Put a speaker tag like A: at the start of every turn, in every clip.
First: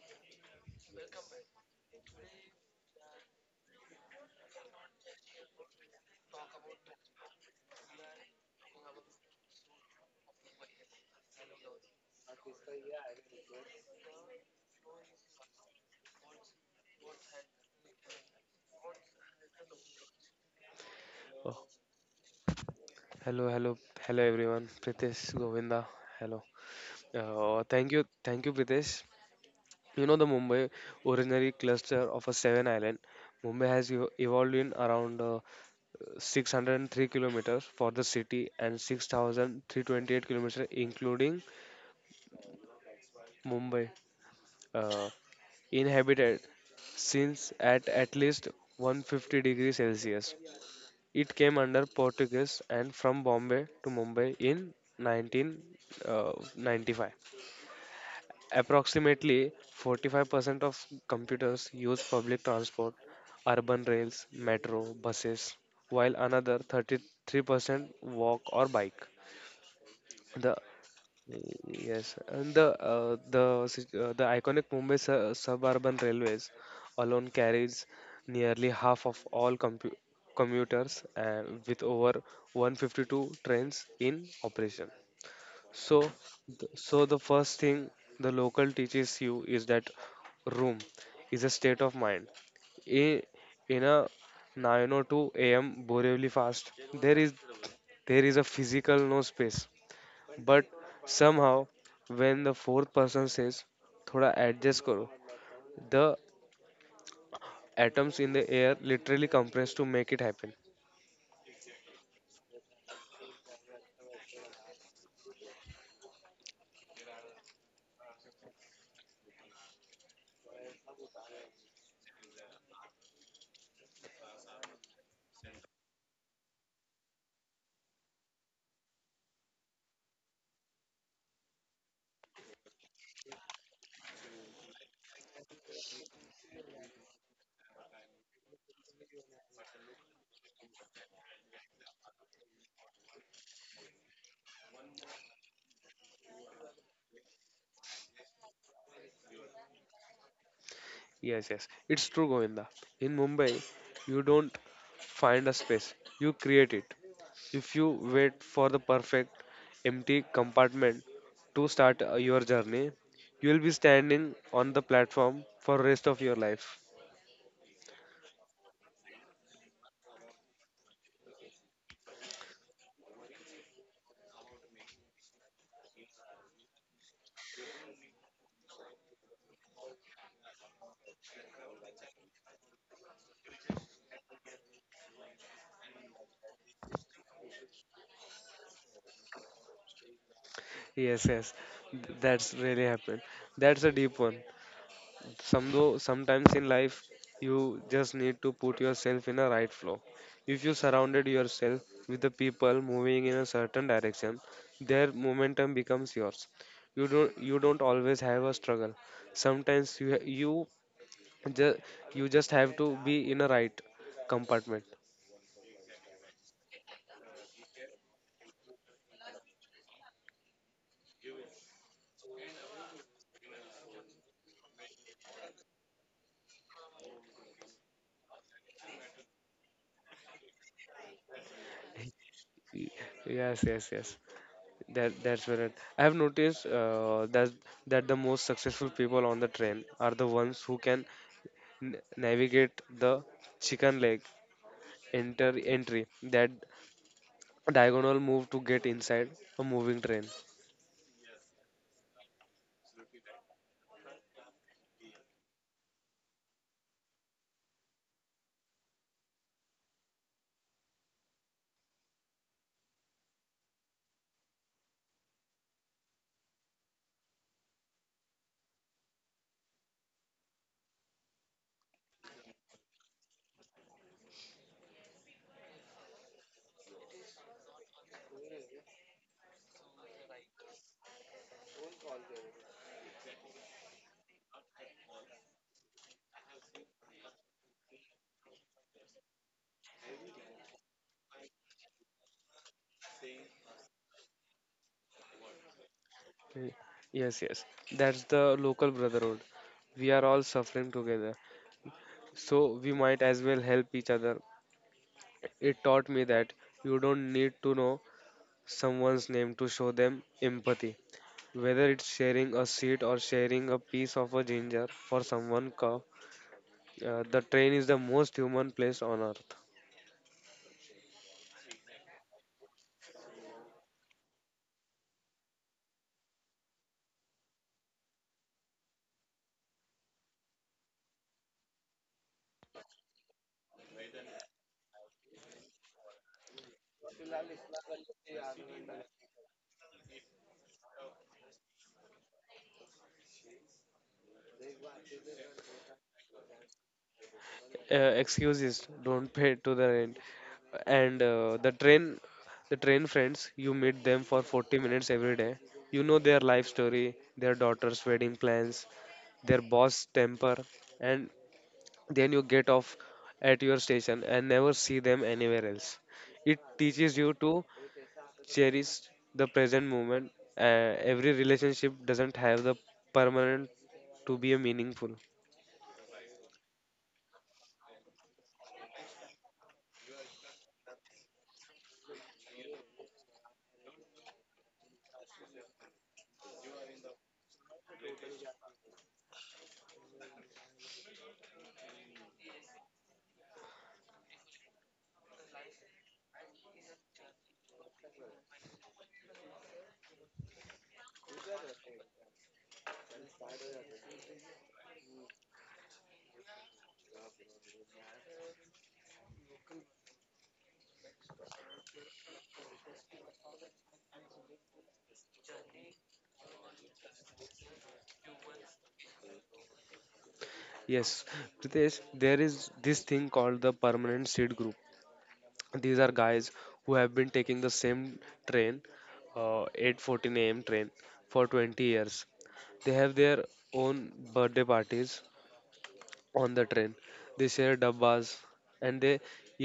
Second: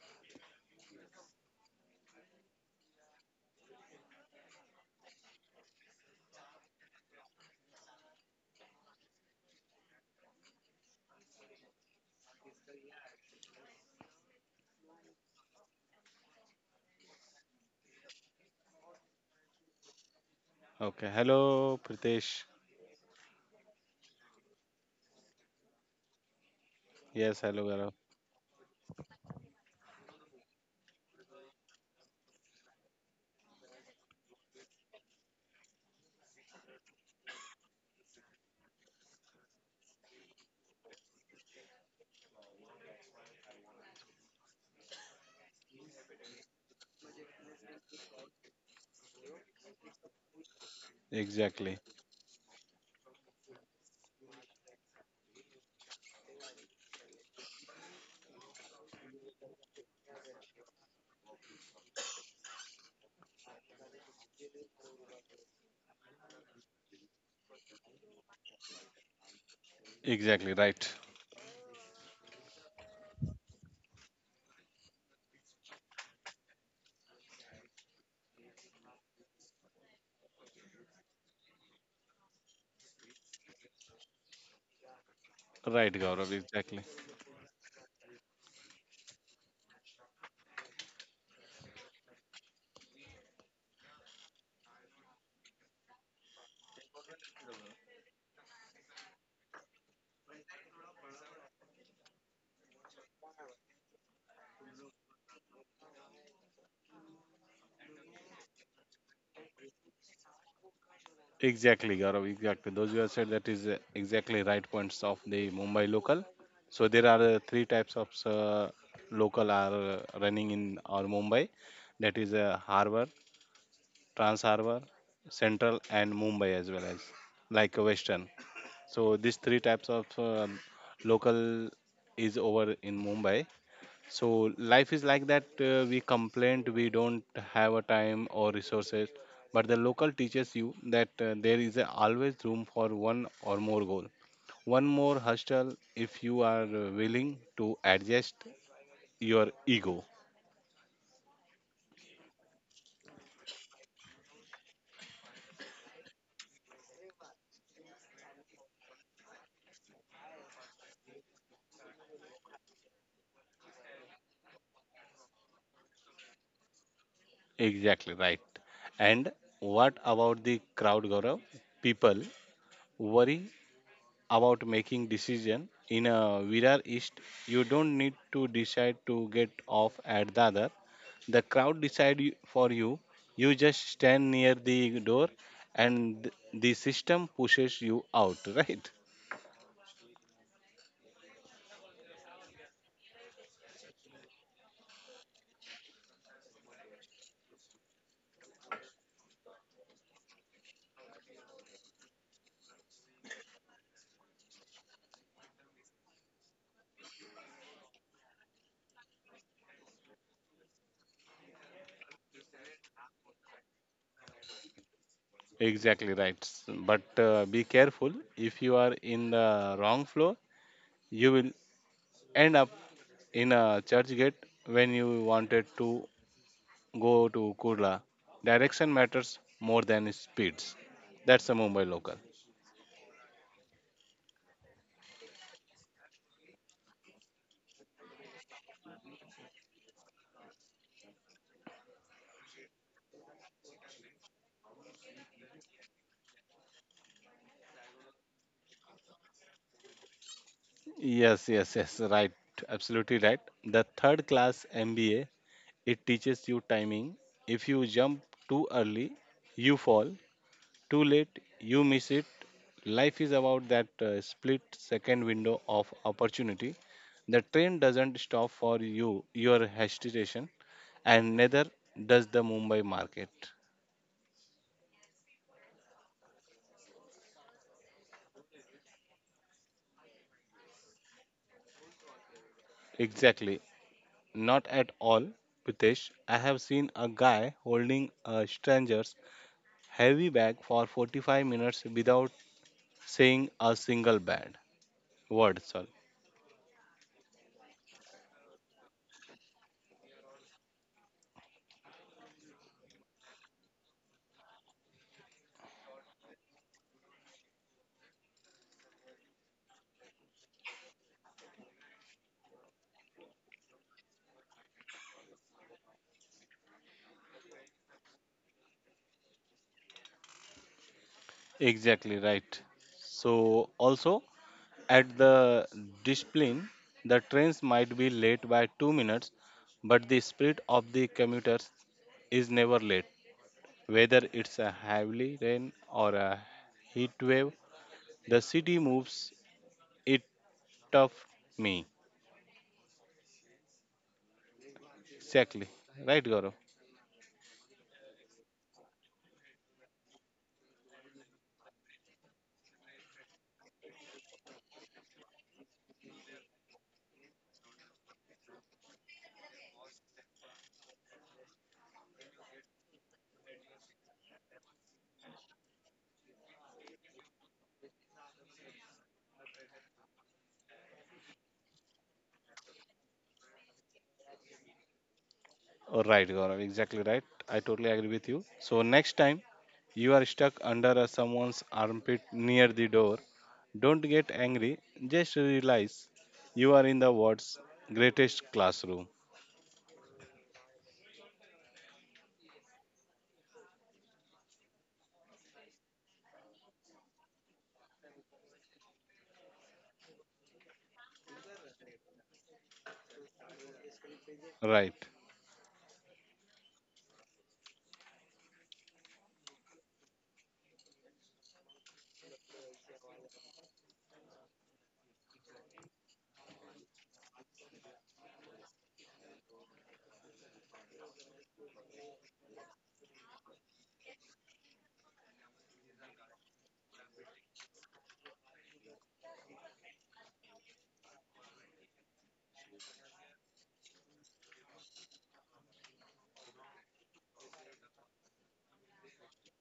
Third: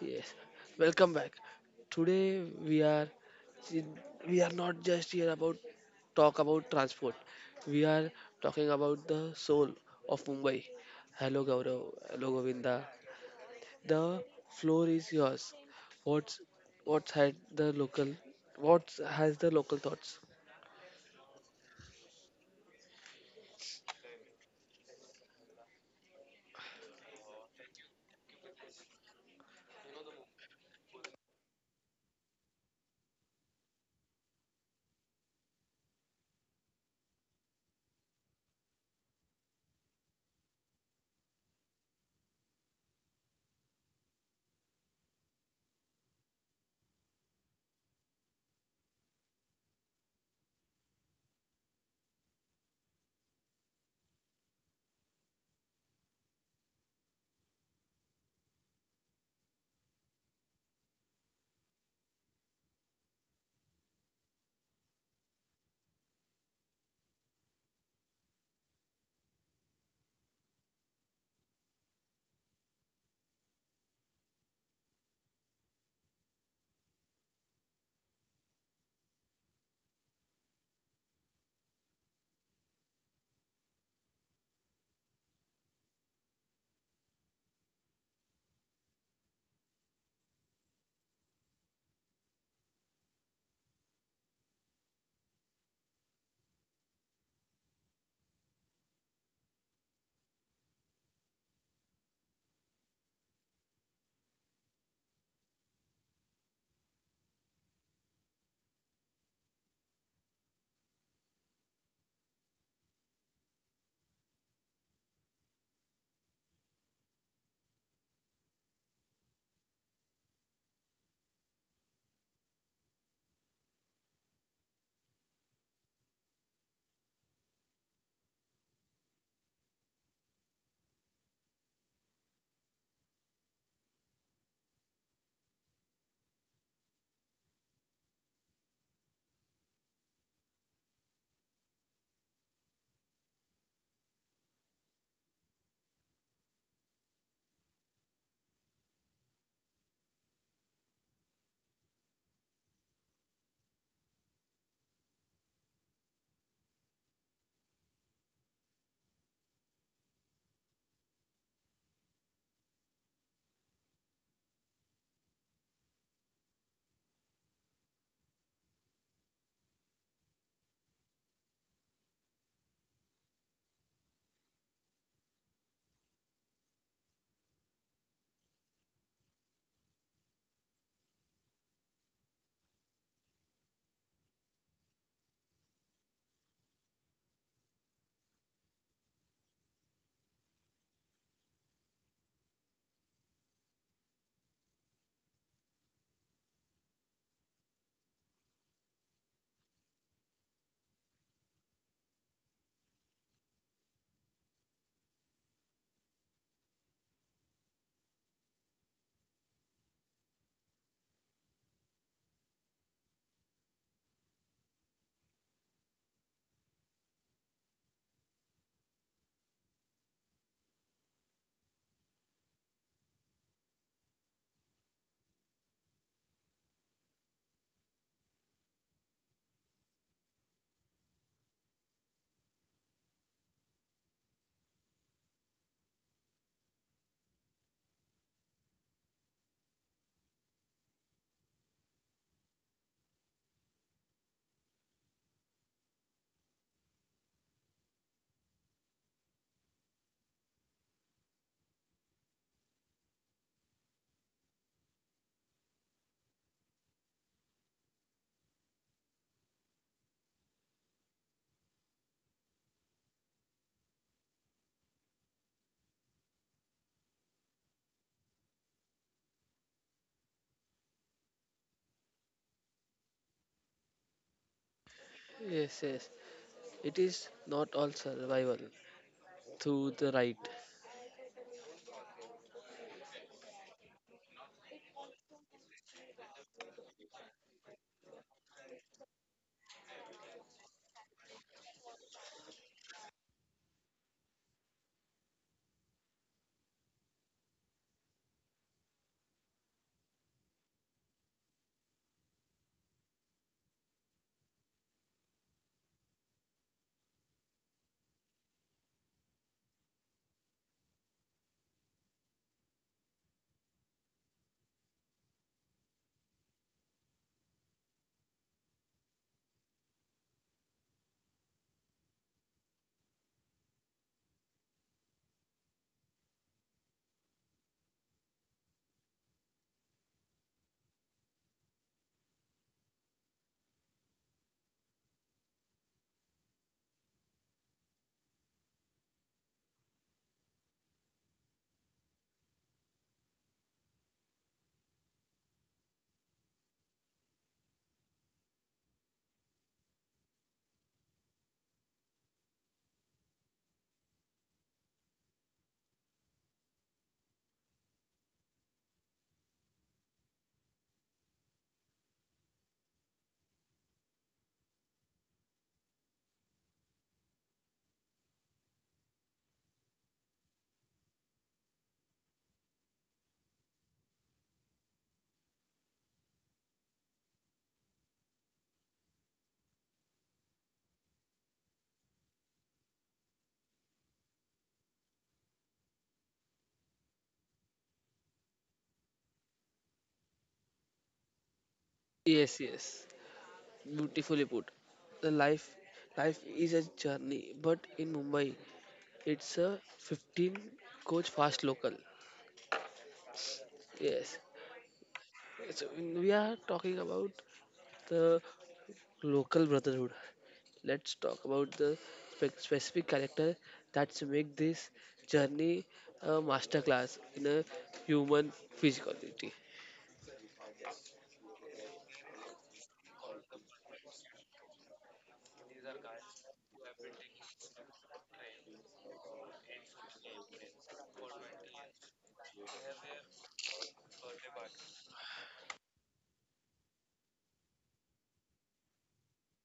A: Yes, welcome back. Today we are not just here about talk about transport. We are talking about the soul of Mumbai. Hello Gaurav, hello Govinda. The floor is yours. What's what's had the local what has the local thoughts?
B: Okay.
C: Oh,
B: Hello, Pritesh.
C: hello, hello, hello everyone. Pritesh Govinda. Hello.
B: Yes, hello,
C: Thank
B: Gaurav.
C: you, thank you, Pritesh. You know the Mumbai originary cluster of a seven island. Mumbai has evolved in around 603 kilometers for the city and 6,328 kilometers including Mumbai uh, inhabited since at least 150 degrees Celsius. It came
B: Exactly.
C: under Portuguese and from Bombay to Mumbai in 1995. Approximately 45% of computers use public transport, urban rails, metro, buses, while another 33% walk or bike.
B: Exactly.
C: The
B: Right.
C: Yes, and the iconic Mumbai suburban railways alone carries nearly half of all commuters with over 152 trains in operation.
B: Right,
C: So,
B: Gaurav. Exactly.
C: so the first thing the local teaches you is that room is a state of mind. In, in a 9:02 a.m. Borivali fast, there is there is a physical no space, but somehow, when the fourth person says, thoda adjust karo, the atoms in the air literally compress to make it happen.
B: Exactly, Gaurav. Exactly. Those you have said that is exactly right points of the Mumbai local. So there are three types of local are running in our Mumbai. That is a Harbour, Trans Harbour, Central, and Mumbai as well as like a Western. So these three types of local is over in Mumbai. So life is like that. We complain we don't have a time or resources, but the local teaches you that there is a always room for one or more goal, one more hostel if you are willing to adjust your ego.
C: Yes, yes, it's true, Govinda. In Mumbai, you don't find a space, you create it. If you wait for the perfect empty compartment to start your journey, you will be standing on the platform for rest of your life.
B: Exactly right. And what about the crowd, Gaurav? People worry about making decision in a Virar East. You don't need to decide to get off at the other. The crowd decide for you. You just stand near the door, and the system pushes you out. Right?
C: Yes, yes, that's really happened. That's a deep one. Sometimes in life you just need to put yourself in a right flow. If you surrounded yourself with the people moving in a certain direction, their momentum becomes yours. You don't always have a struggle. Sometimes just you just have to be in a right compartment.
B: Exactly right. But be careful. If you are in the wrong floor, you will end up in a church gate when you wanted to go to Kurla. Direction matters more than speeds. That's a Mumbai local.
C: Y- yes, yes, yes, that's where it, I have noticed that the most successful people on the train are the ones who can n- navigate the chicken leg, enter entry, that diagonal move to get inside a moving train.
B: Yes, yes, yes, right. Absolutely right. The third class MBA. It teaches you timing. If you jump too early, you fall. Too late, you miss it. Life is about that split second window of opportunity. The train doesn't stop for you, your hesitation, and neither does the Mumbai market.
A: Yes, yes. It is not all survival through the right.
B: Exactly. Not at all, Pritesh. I have seen a guy holding a stranger's heavy bag for 45 minutes without saying a single bad word. Sorry.
C: Y- yes, yes, that's the local brotherhood. We are all suffering together, so we might as well help each other. It taught me that you don't need to know someone's name to show them empathy, whether it's sharing a seat or sharing a piece of a ginger for someone cough. The train is the most human place on earth.
B: Exactly right. So also at the discipline, the trains might be late by 2 minutes, but the spirit of the commuters is never late. Whether it's a heavy rain or a heat wave, the city moves it of me. Exactly. Right, Gaurav?
C: Excuses don't pay to the rent. And the train friends, you meet them for 40 minutes every day. You know their life story, their daughter's wedding plans, their boss temper. And then you get off at your station and never see them anywhere else. It teaches you to cherish the present moment. Every relationship doesn't have the permanent to be a meaningful.
B: Right, Gaurav, exactly right. I totally agree with you. So next time you are stuck under a someone's armpit near the door, don't get angry. Just realize you are in the world's greatest classroom.
A: Yes, yes. Beautifully put. The life life is a journey, but in Mumbai, it's a 15 coach fast local. Yes.
B: Right.
A: So when we are talking about the local brotherhood, let's talk about the specific character that's make this journey a masterclass in a human physicality.
C: Yes, Pritesh, there is this thing called the permanent seed group. These are guys who have been taking the same train, 8:14 a.m. train, for 20 years. They have their own birthday parties on the train. They share dabbas, and they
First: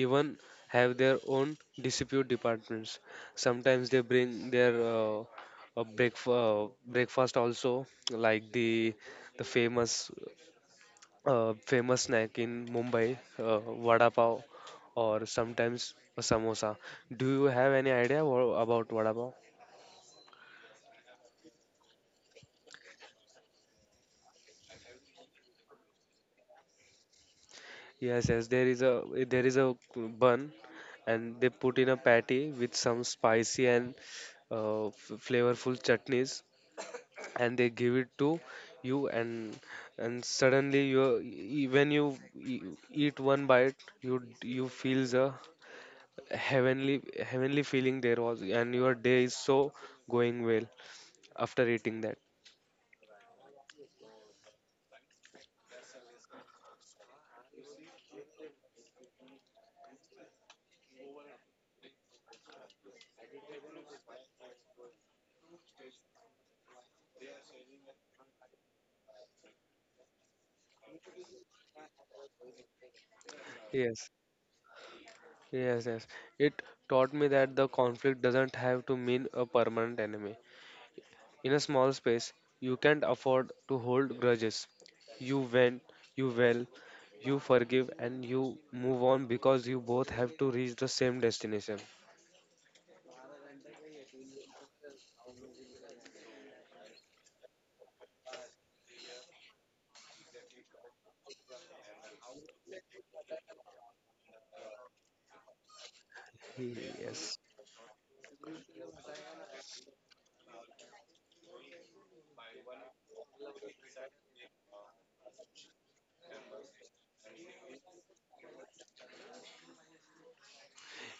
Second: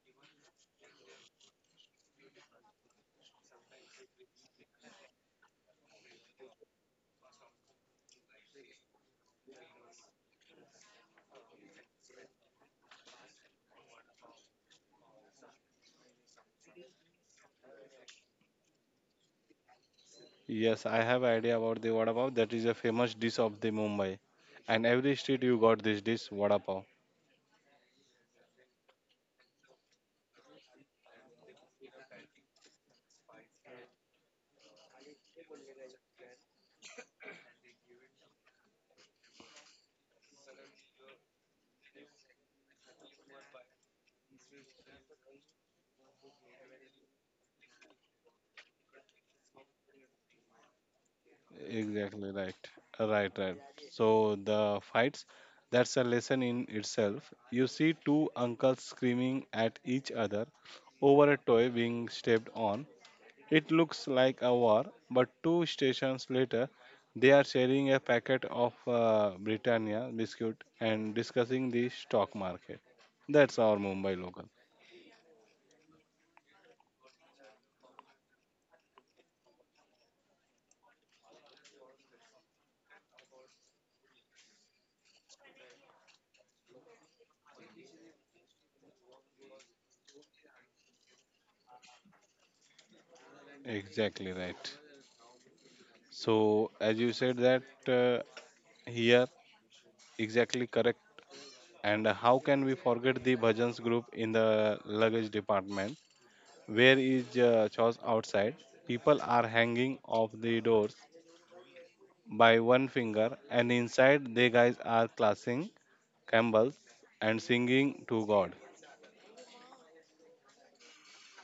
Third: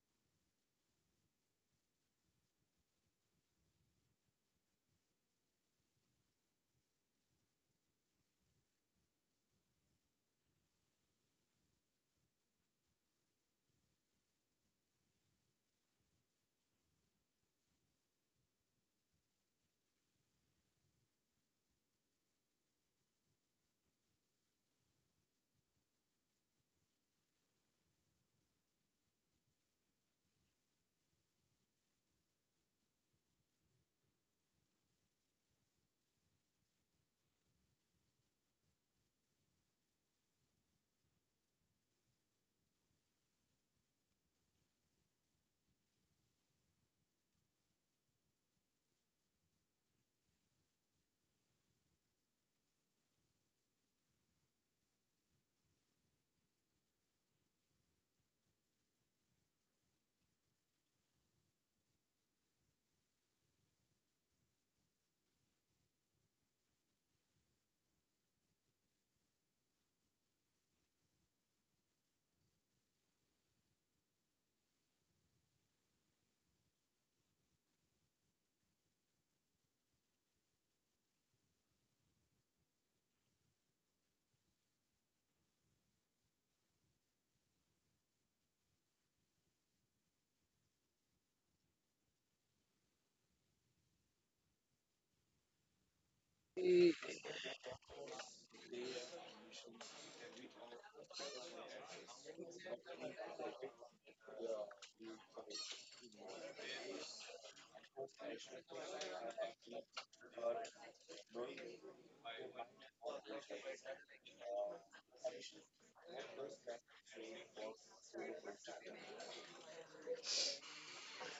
C: even have their own dispute departments. Sometimes they bring their breakfast also, like the famous snack in Mumbai, vada pav, or sometimes a samosa. Do you have any idea about vada pav?
B: Yes, I have idea about the vada pav. That is a famous dish of the Mumbai, and every street you got this dish vada pav.
C: Yes, yes, there is a bun, and they put in a patty with some spicy and flavorful chutneys, and they give it to you. And suddenly, when eat one bite, you feel the heavenly heavenly feeling there was, and your day is so going well after eating
B: Exactly
C: that.
B: right. Right, right. So the fights, that's a lesson in itself. You see two uncles screaming at each other over a toy being stepped on. It looks like a war, but two stations later, they are sharing a packet of Britannia biscuit and discussing the stock market. That's our Mumbai local.
C: Yes, yes, yes. It taught me that the conflict doesn't have to mean a permanent enemy. In a small space, you can't afford to hold grudges. You win, you well, you forgive, and you move on because you both have to reach the same destination.
B: Exactly right. So
A: Y-
B: as you said that here, exactly correct. And how can we forget the bhajans group in the luggage department? Where is
C: Yes,
B: chores outside? People are hanging off the doors by one finger, and inside they guys are classing Campbell's and singing to God.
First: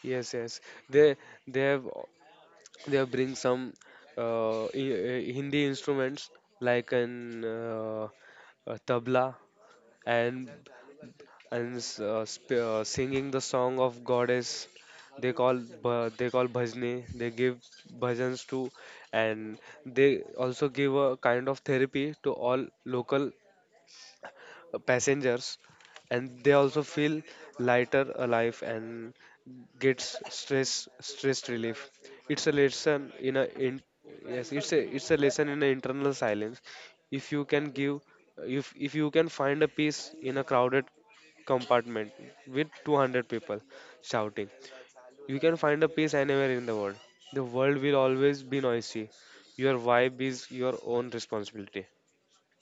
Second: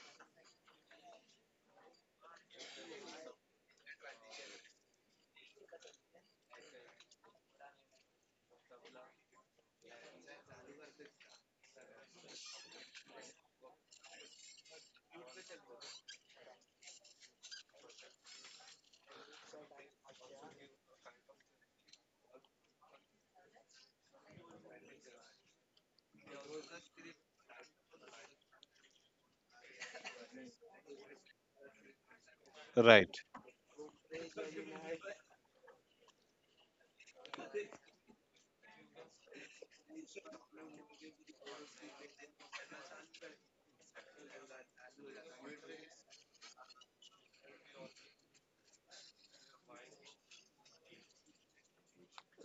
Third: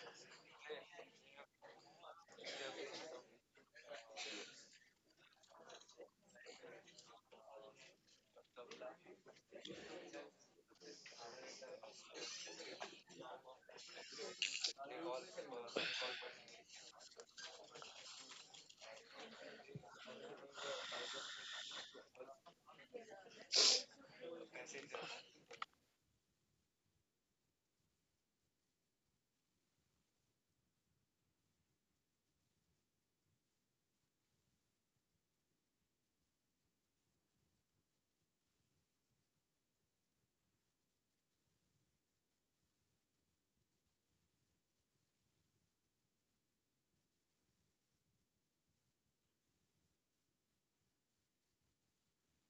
C: yes, yes. They they have they have bring some Hindi instruments like an a tabla, and and singing the song of goddess. They call bhajne. They give bhajans to, and they also give a kind of therapy to all local passengers, and they also feel lighter, alive, and gets stress relief. It's a lesson
B: Right.
C: in. Yes, it's a lesson in a internal silence. if you can give if you can find a peace in a crowded compartment with 200 people shouting, you can find a peace anywhere in the world. The world will always be noisy. Your vibe is your own responsibility.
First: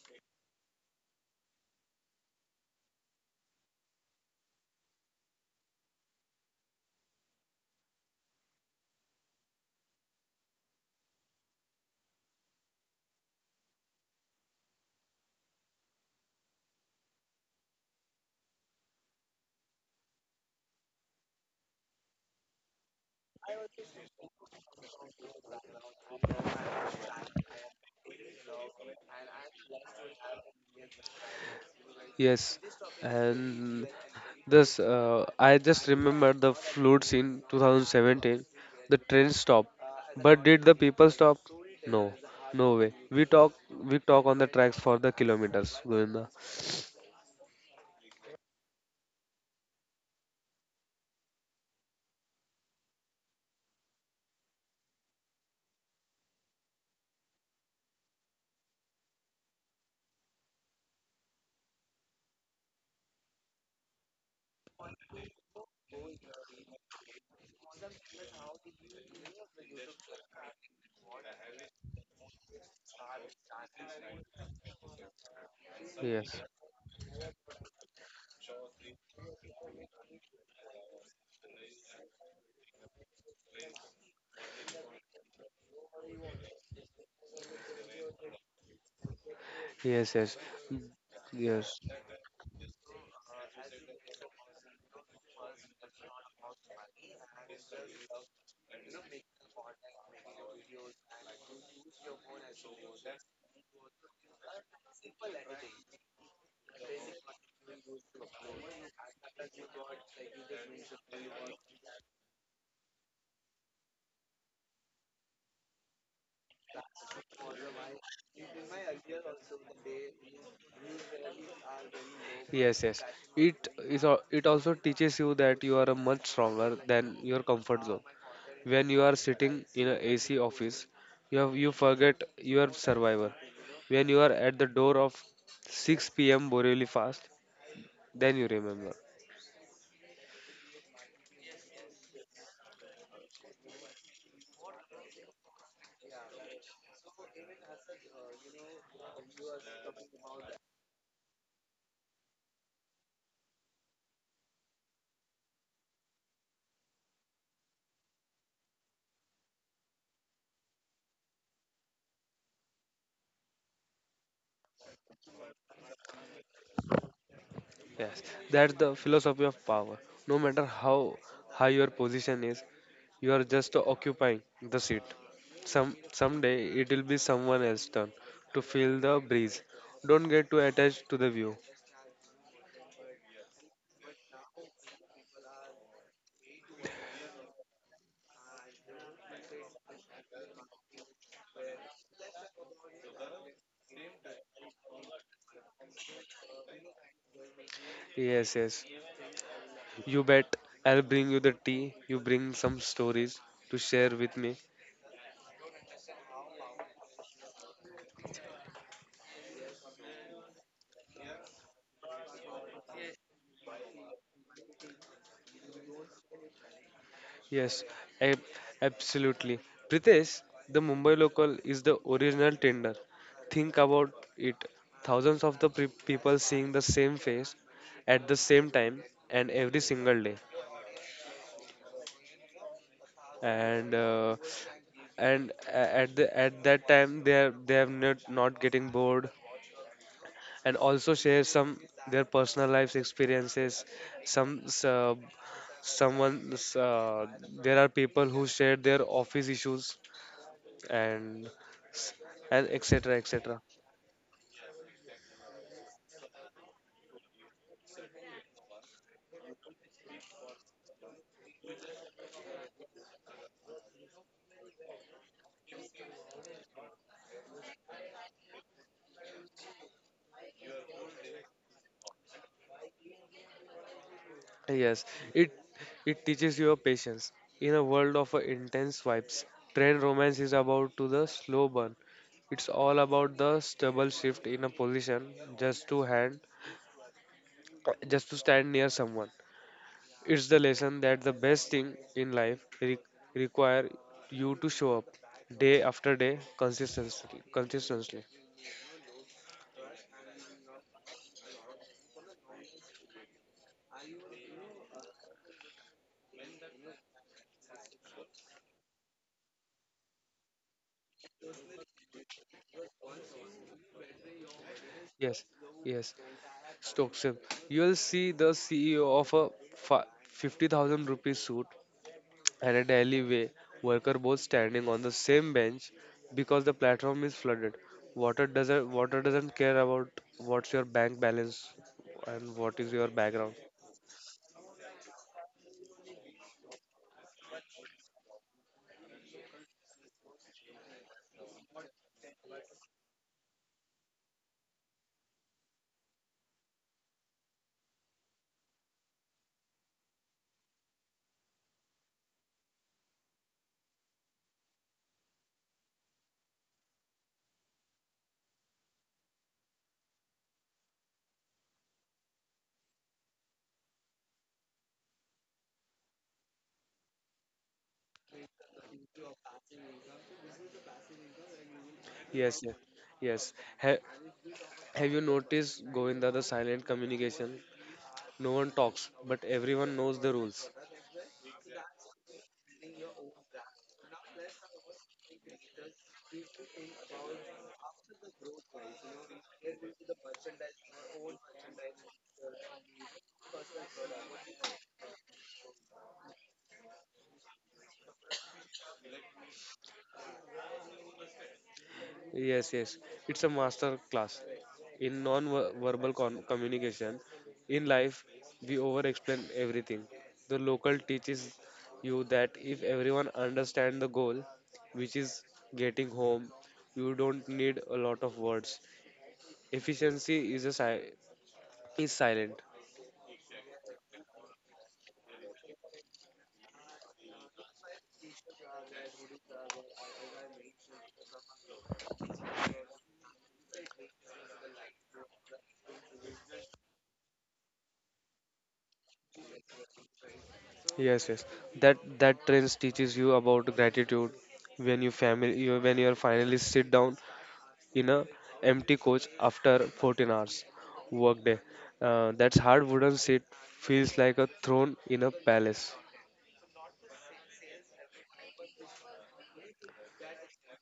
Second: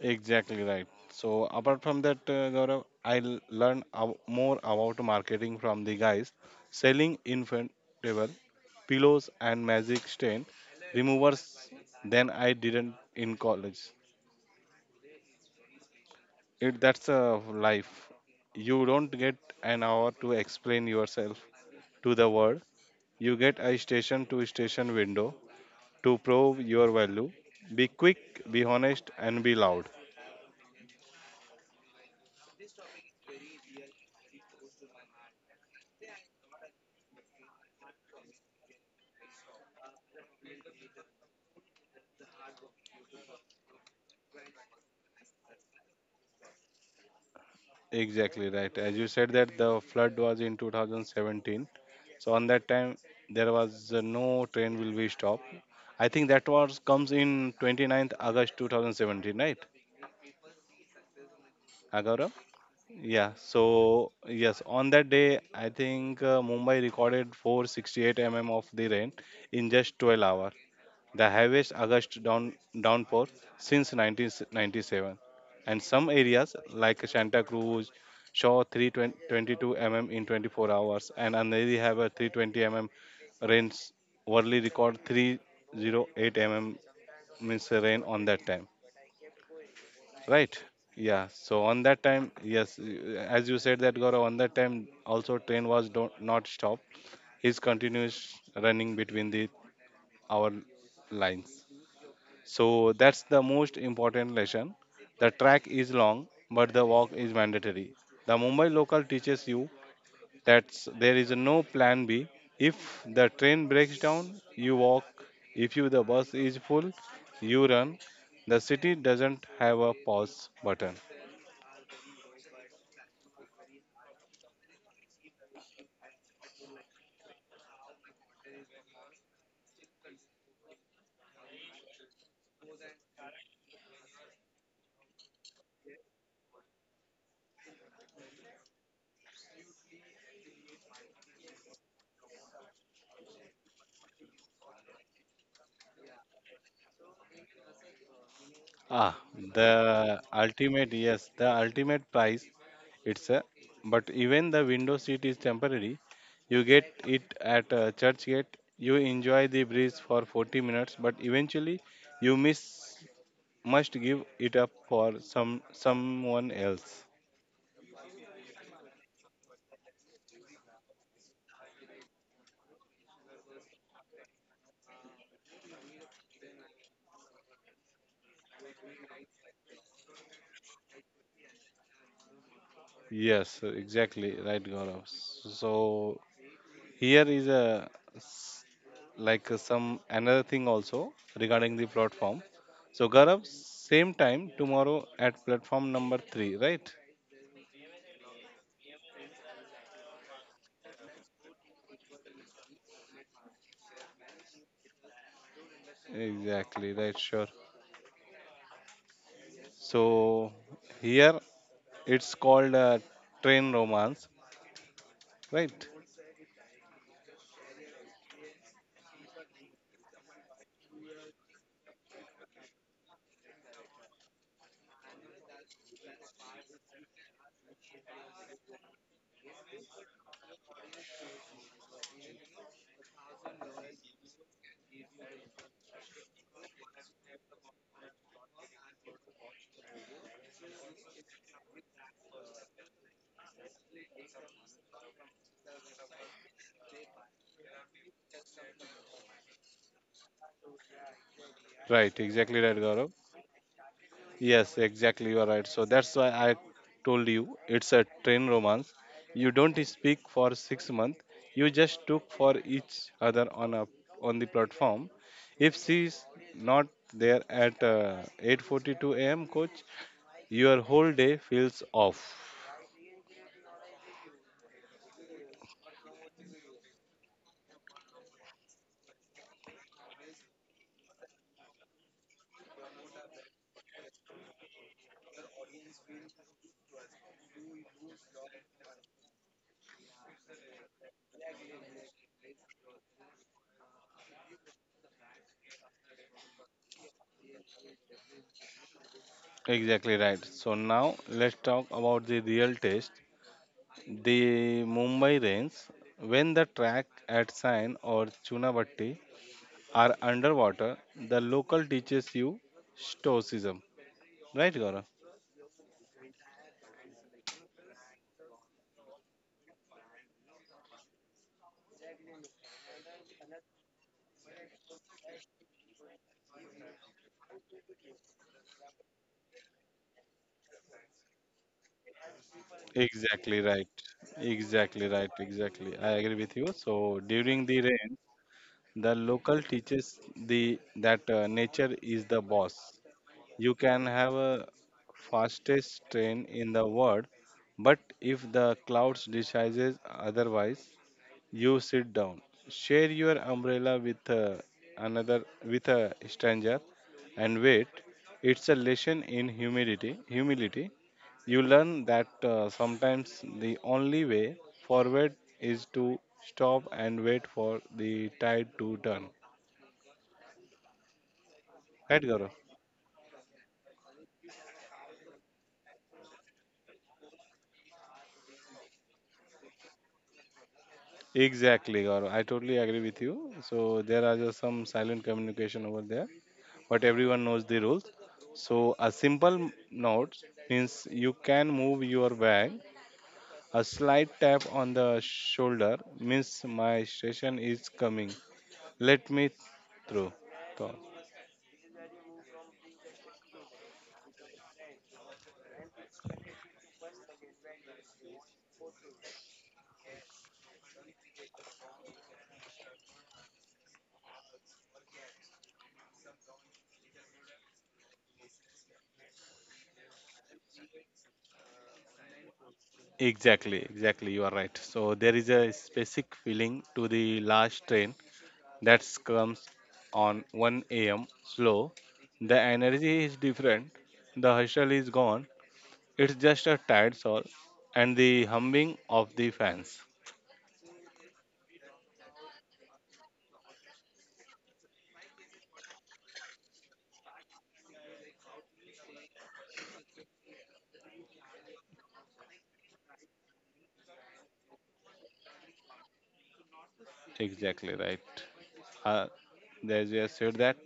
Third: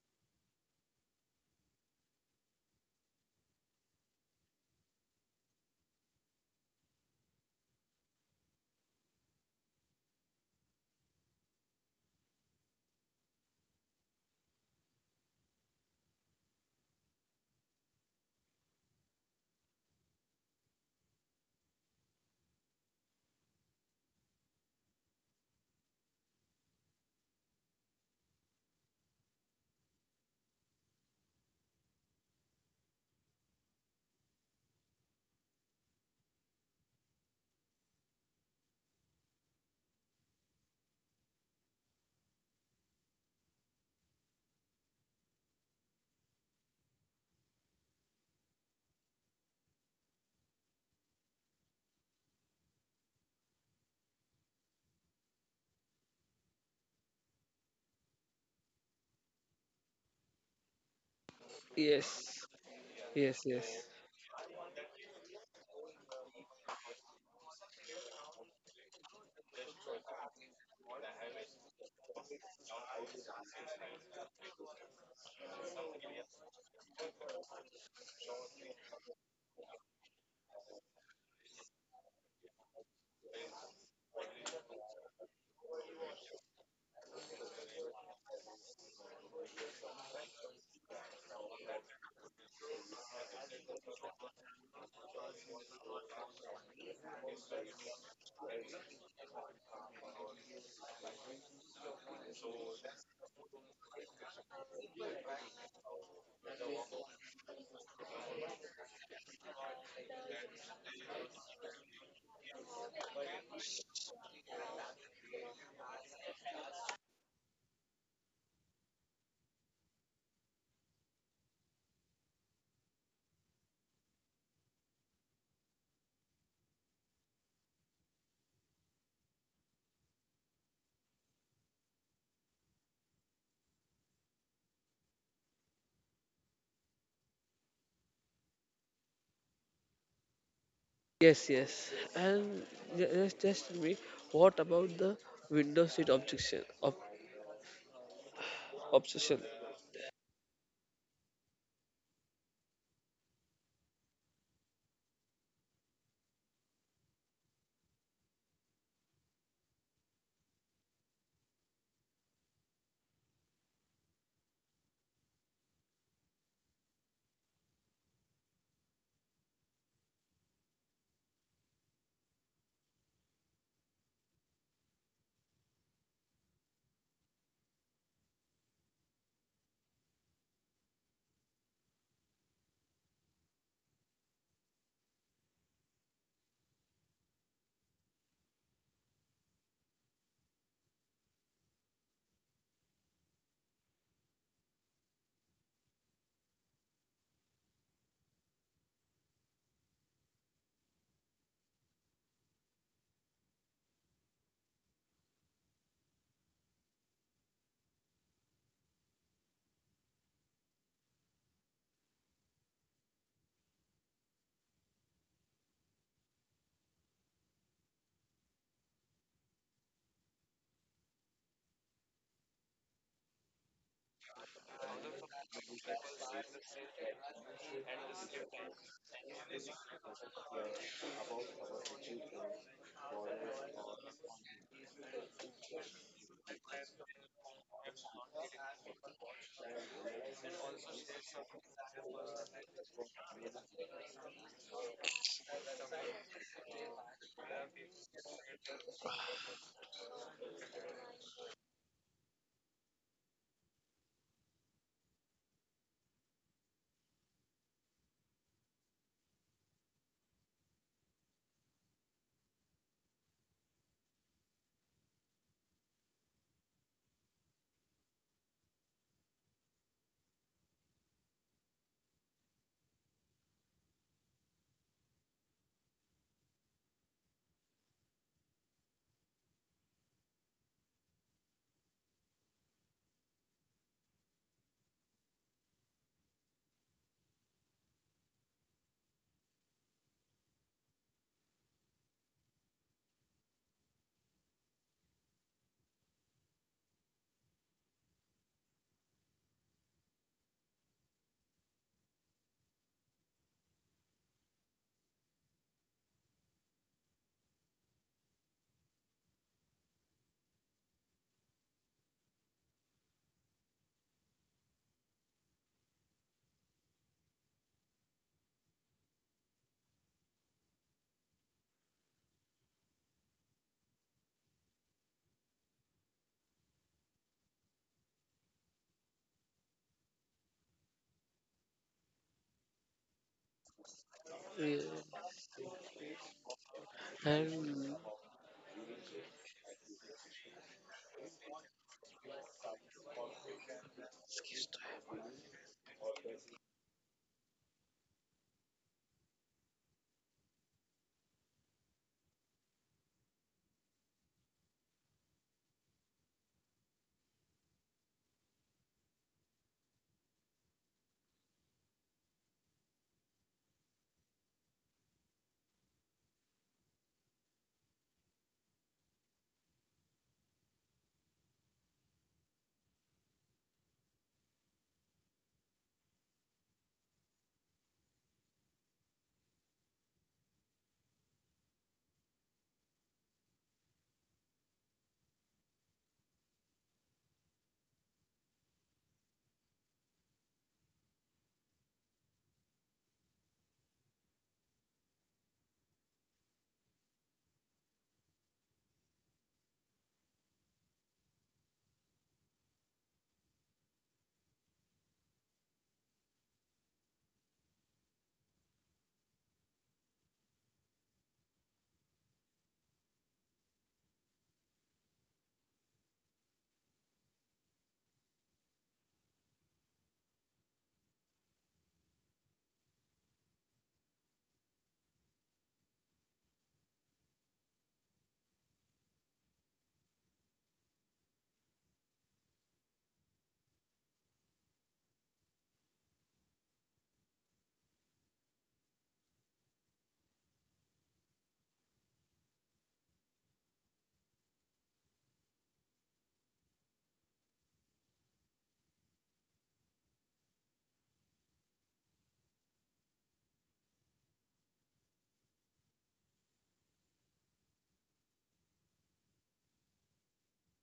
B: Exactly right. So apart from that, Gaurav, I learned more about marketing from the guys selling inflatable pillows and magic stain removers than I didn't in college. It That's a life. You don't get an hour to explain yourself to the world. You get a station to station window to prove your value. Be quick, be honest, and be loud.
C: Yes. And this, I just remember the floods in 2017. The train stopped, but did the people stop? No, no way. We talk on the tracks for the kilometers, Govinda.
B: Exactly right. As you said that the flood was in 2017. So on that time there was no train will be stopped. I think that was comes in 29th August 2017, right? Agaurav?
A: Yes.
B: Yeah.
A: Yes. Yes.
B: So yes, on that day I think Mumbai recorded 468 mm of the rain in just 12 hours, the heaviest August downpour since 1997, and some
C: Yes,
B: areas like Santa Cruz saw 322 mm in 24 hours, and Andheri have a 320 mm rains. Worldly record 308 mm means rain on that time,
C: yes, yes,
B: right? Yeah. So
C: yes,
B: on that time, yes, as you said that, Gaurav, on that time also train was don't, not stopped. His continuous running between the our lines. So that's the most important lesson. The track is long, but the walk is mandatory. The Mumbai local teaches you that there is no plan B. If the train breaks down, you walk. If you the bus is full, you run. The city doesn't have a pause button.
C: yes, yes. It is. It also teaches you that you are a much stronger than your comfort zone. When you are sitting in a AC office, you forget you are survivor. When you are at the door of 6 p.m. Borivali fast, then you remember.
A: Yes, yes. And just tell me, what about the window seat
B: Ah,
A: obsession?
B: the ultimate, yes, the ultimate price. It's a, but even the window seat is temporary. You get it at church gate. You enjoy the breeze for 40 minutes, but eventually you miss must give it up for someone else.
C: Yes. That's the philosophy of power. No matter how high your position is, you are just occupying the seat. Someday it will be someone else's turn to feel the breeze. Don't get too attached to the view.
B: Yes, exactly right, Gaurav. So here is a like some another thing also regarding the platform. So Gaurav, same time tomorrow at platform number three, right?
C: Yes, yes. You bet, I'll bring you the tea. You bring some stories to share with me.
B: Exactly, right, sure. So here it's called train romance, right?
C: Yes, ab- absolutely. Pritesh, the Mumbai local is the original tender. Think about it. Thousands of the people seeing the same face at the same time and every single day. And at that time they are not not getting bored, and also share some their personal lives experiences. Some s- someone s- There are people who share their office issues and s-
B: Right, exactly right, Gaurav.
C: etc etc.
B: Yes, exactly. You are right. So that's why I told you it's a train romance. You don't speak for 6 months. You just took for each other on the platform. If she's not there at 8:42 a.m., coach, your whole day feels off.
C: Yes, it it teaches your patience in a world of intense vibes. Train romance is about to the slow burn. It's all about the stubble shift in a position, just to hand just to stand near someone. It's the lesson that the best thing in life require you to show up day after day, consistently consistently.
B: Exactly right. So now let's talk about the real test. The Mumbai rains. When the track at Sain or Chunabatti are underwater, the local teaches you stoicism. Right, Gaurav?
C: Yes, yes, Stokesel. You will see the CEO of a fi- 50,000 rupee suit and a alleyway worker both standing on the same bench because the platform is flooded. Water doesn't care about what's your bank balance and what is your background.
B: Exactly right.
A: Yeah.
B: Exactly right. Exactly. I agree with you. So during the
A: And
B: rain, the local teaches the that nature is the boss. You can have a fastest train in the world, but if the clouds decides otherwise, you sit down, share your umbrella with another with a stranger, and wait. It's a lesson in humility. Humility. You learn that sometimes the only way forward is to stop and wait for the tide to turn. Right, Gaurav?
C: Yes, yes, yes. Ha- have you noticed, Govinda, the silent communication? No one talks, but everyone knows the rules.
B: Exactly, Gaurav. I totally agree with you. So there are just some silent communication over there, but everyone knows the rules. So a simple nod means you can move your bag. A slight tap on the shoulder means my station is coming. Let me through. So,
C: Yes, yes. It's a master class in non-verbal communication. In life, we over-explain everything. The local teaches you that if everyone understand the goal, which is getting home, you don't need a lot of words. Efficiency is silent.
B: exactly, exactly. You are right. So there is a specific feeling to the last train that comes on 1 a.m. slow. The energy is different. The hustle is gone. It's just a tired soul and the humming of the fans.
C: Yes, yes. That trends teaches you about gratitude. When you are finally sit down in a empty coach after 14 hours workday. That hard wooden seat feels like a throne in a palace.
B: Exactly right. Uh, as you have said that,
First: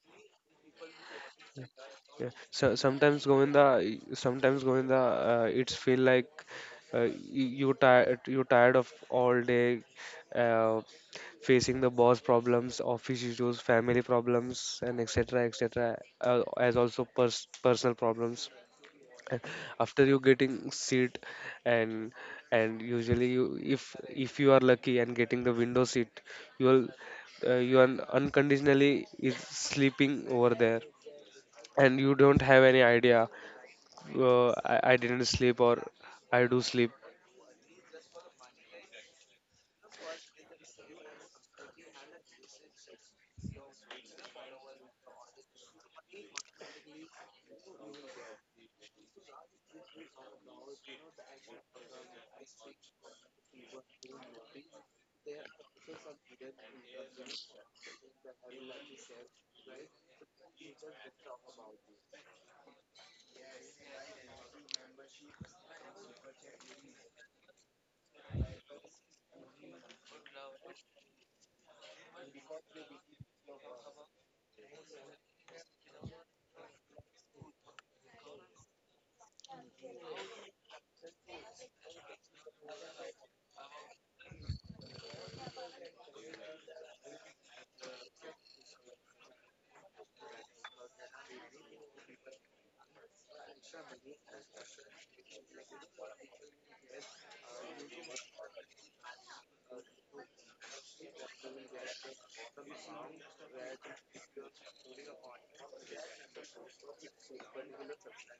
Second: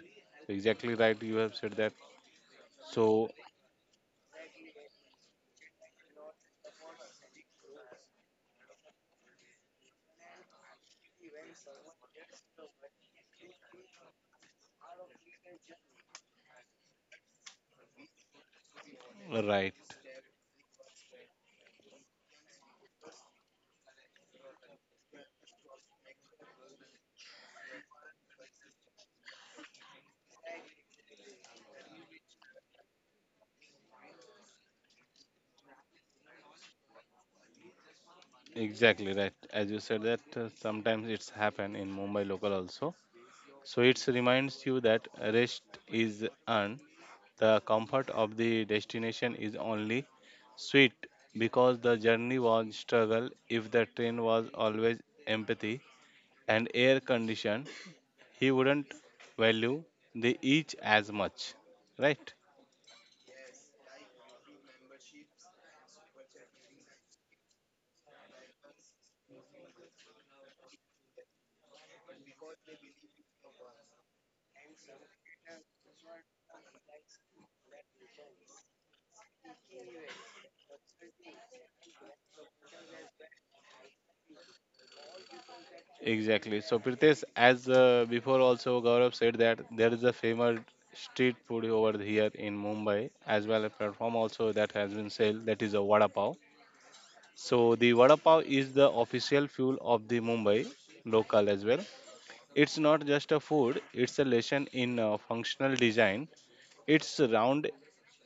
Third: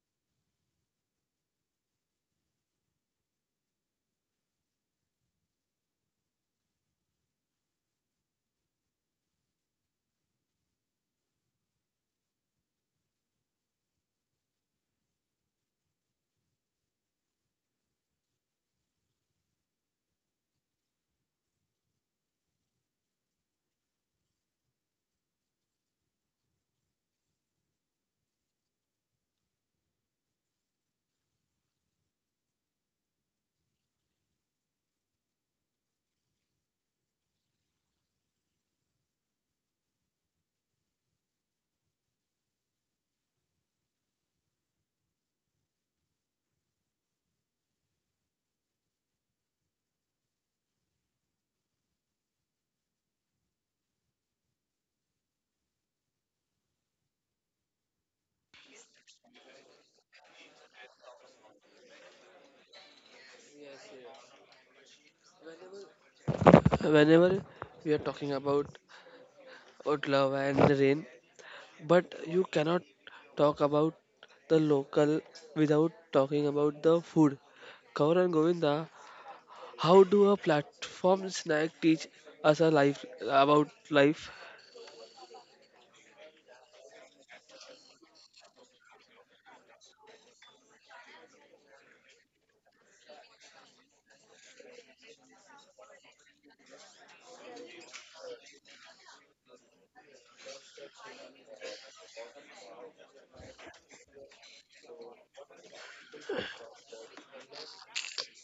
B: exactly right. You have said that.
C: Yeah. So,
B: So
C: Sometimes Govinda, it's feel like uh, you you tired of all day, uh, facing the boss problems, office issues, family problems, and etc. etc. As also personal problems. And
B: right,
C: after you getting seat, and and usually you, if you are lucky and getting the window seat, you will you are unconditionally is sleeping over there, and you don't have any idea, I didn't sleep or I do sleep.
B: exactly right. As you said that, sometimes it's happen in Mumbai local also. So it reminds you that rest is earned. The comfort of the destination is only sweet because the journey was struggle. If the train was always empathy and air conditioned, he wouldn't value the each as much, right?
A: whenever we are talking about love and the rain, but you cannot talk about the local without talking about the food. Kaur and Govinda, how do a platform snack teach us a life about life?
B: Exactly. So Pritesh, as before also Gaurav said that there is a famous street food over here in Mumbai as well a platform also that has been sold that is a vada pav. So the vada pav is the official fuel of the Mumbai local as well. It's not just a food; it's a lesson in functional design. It's round,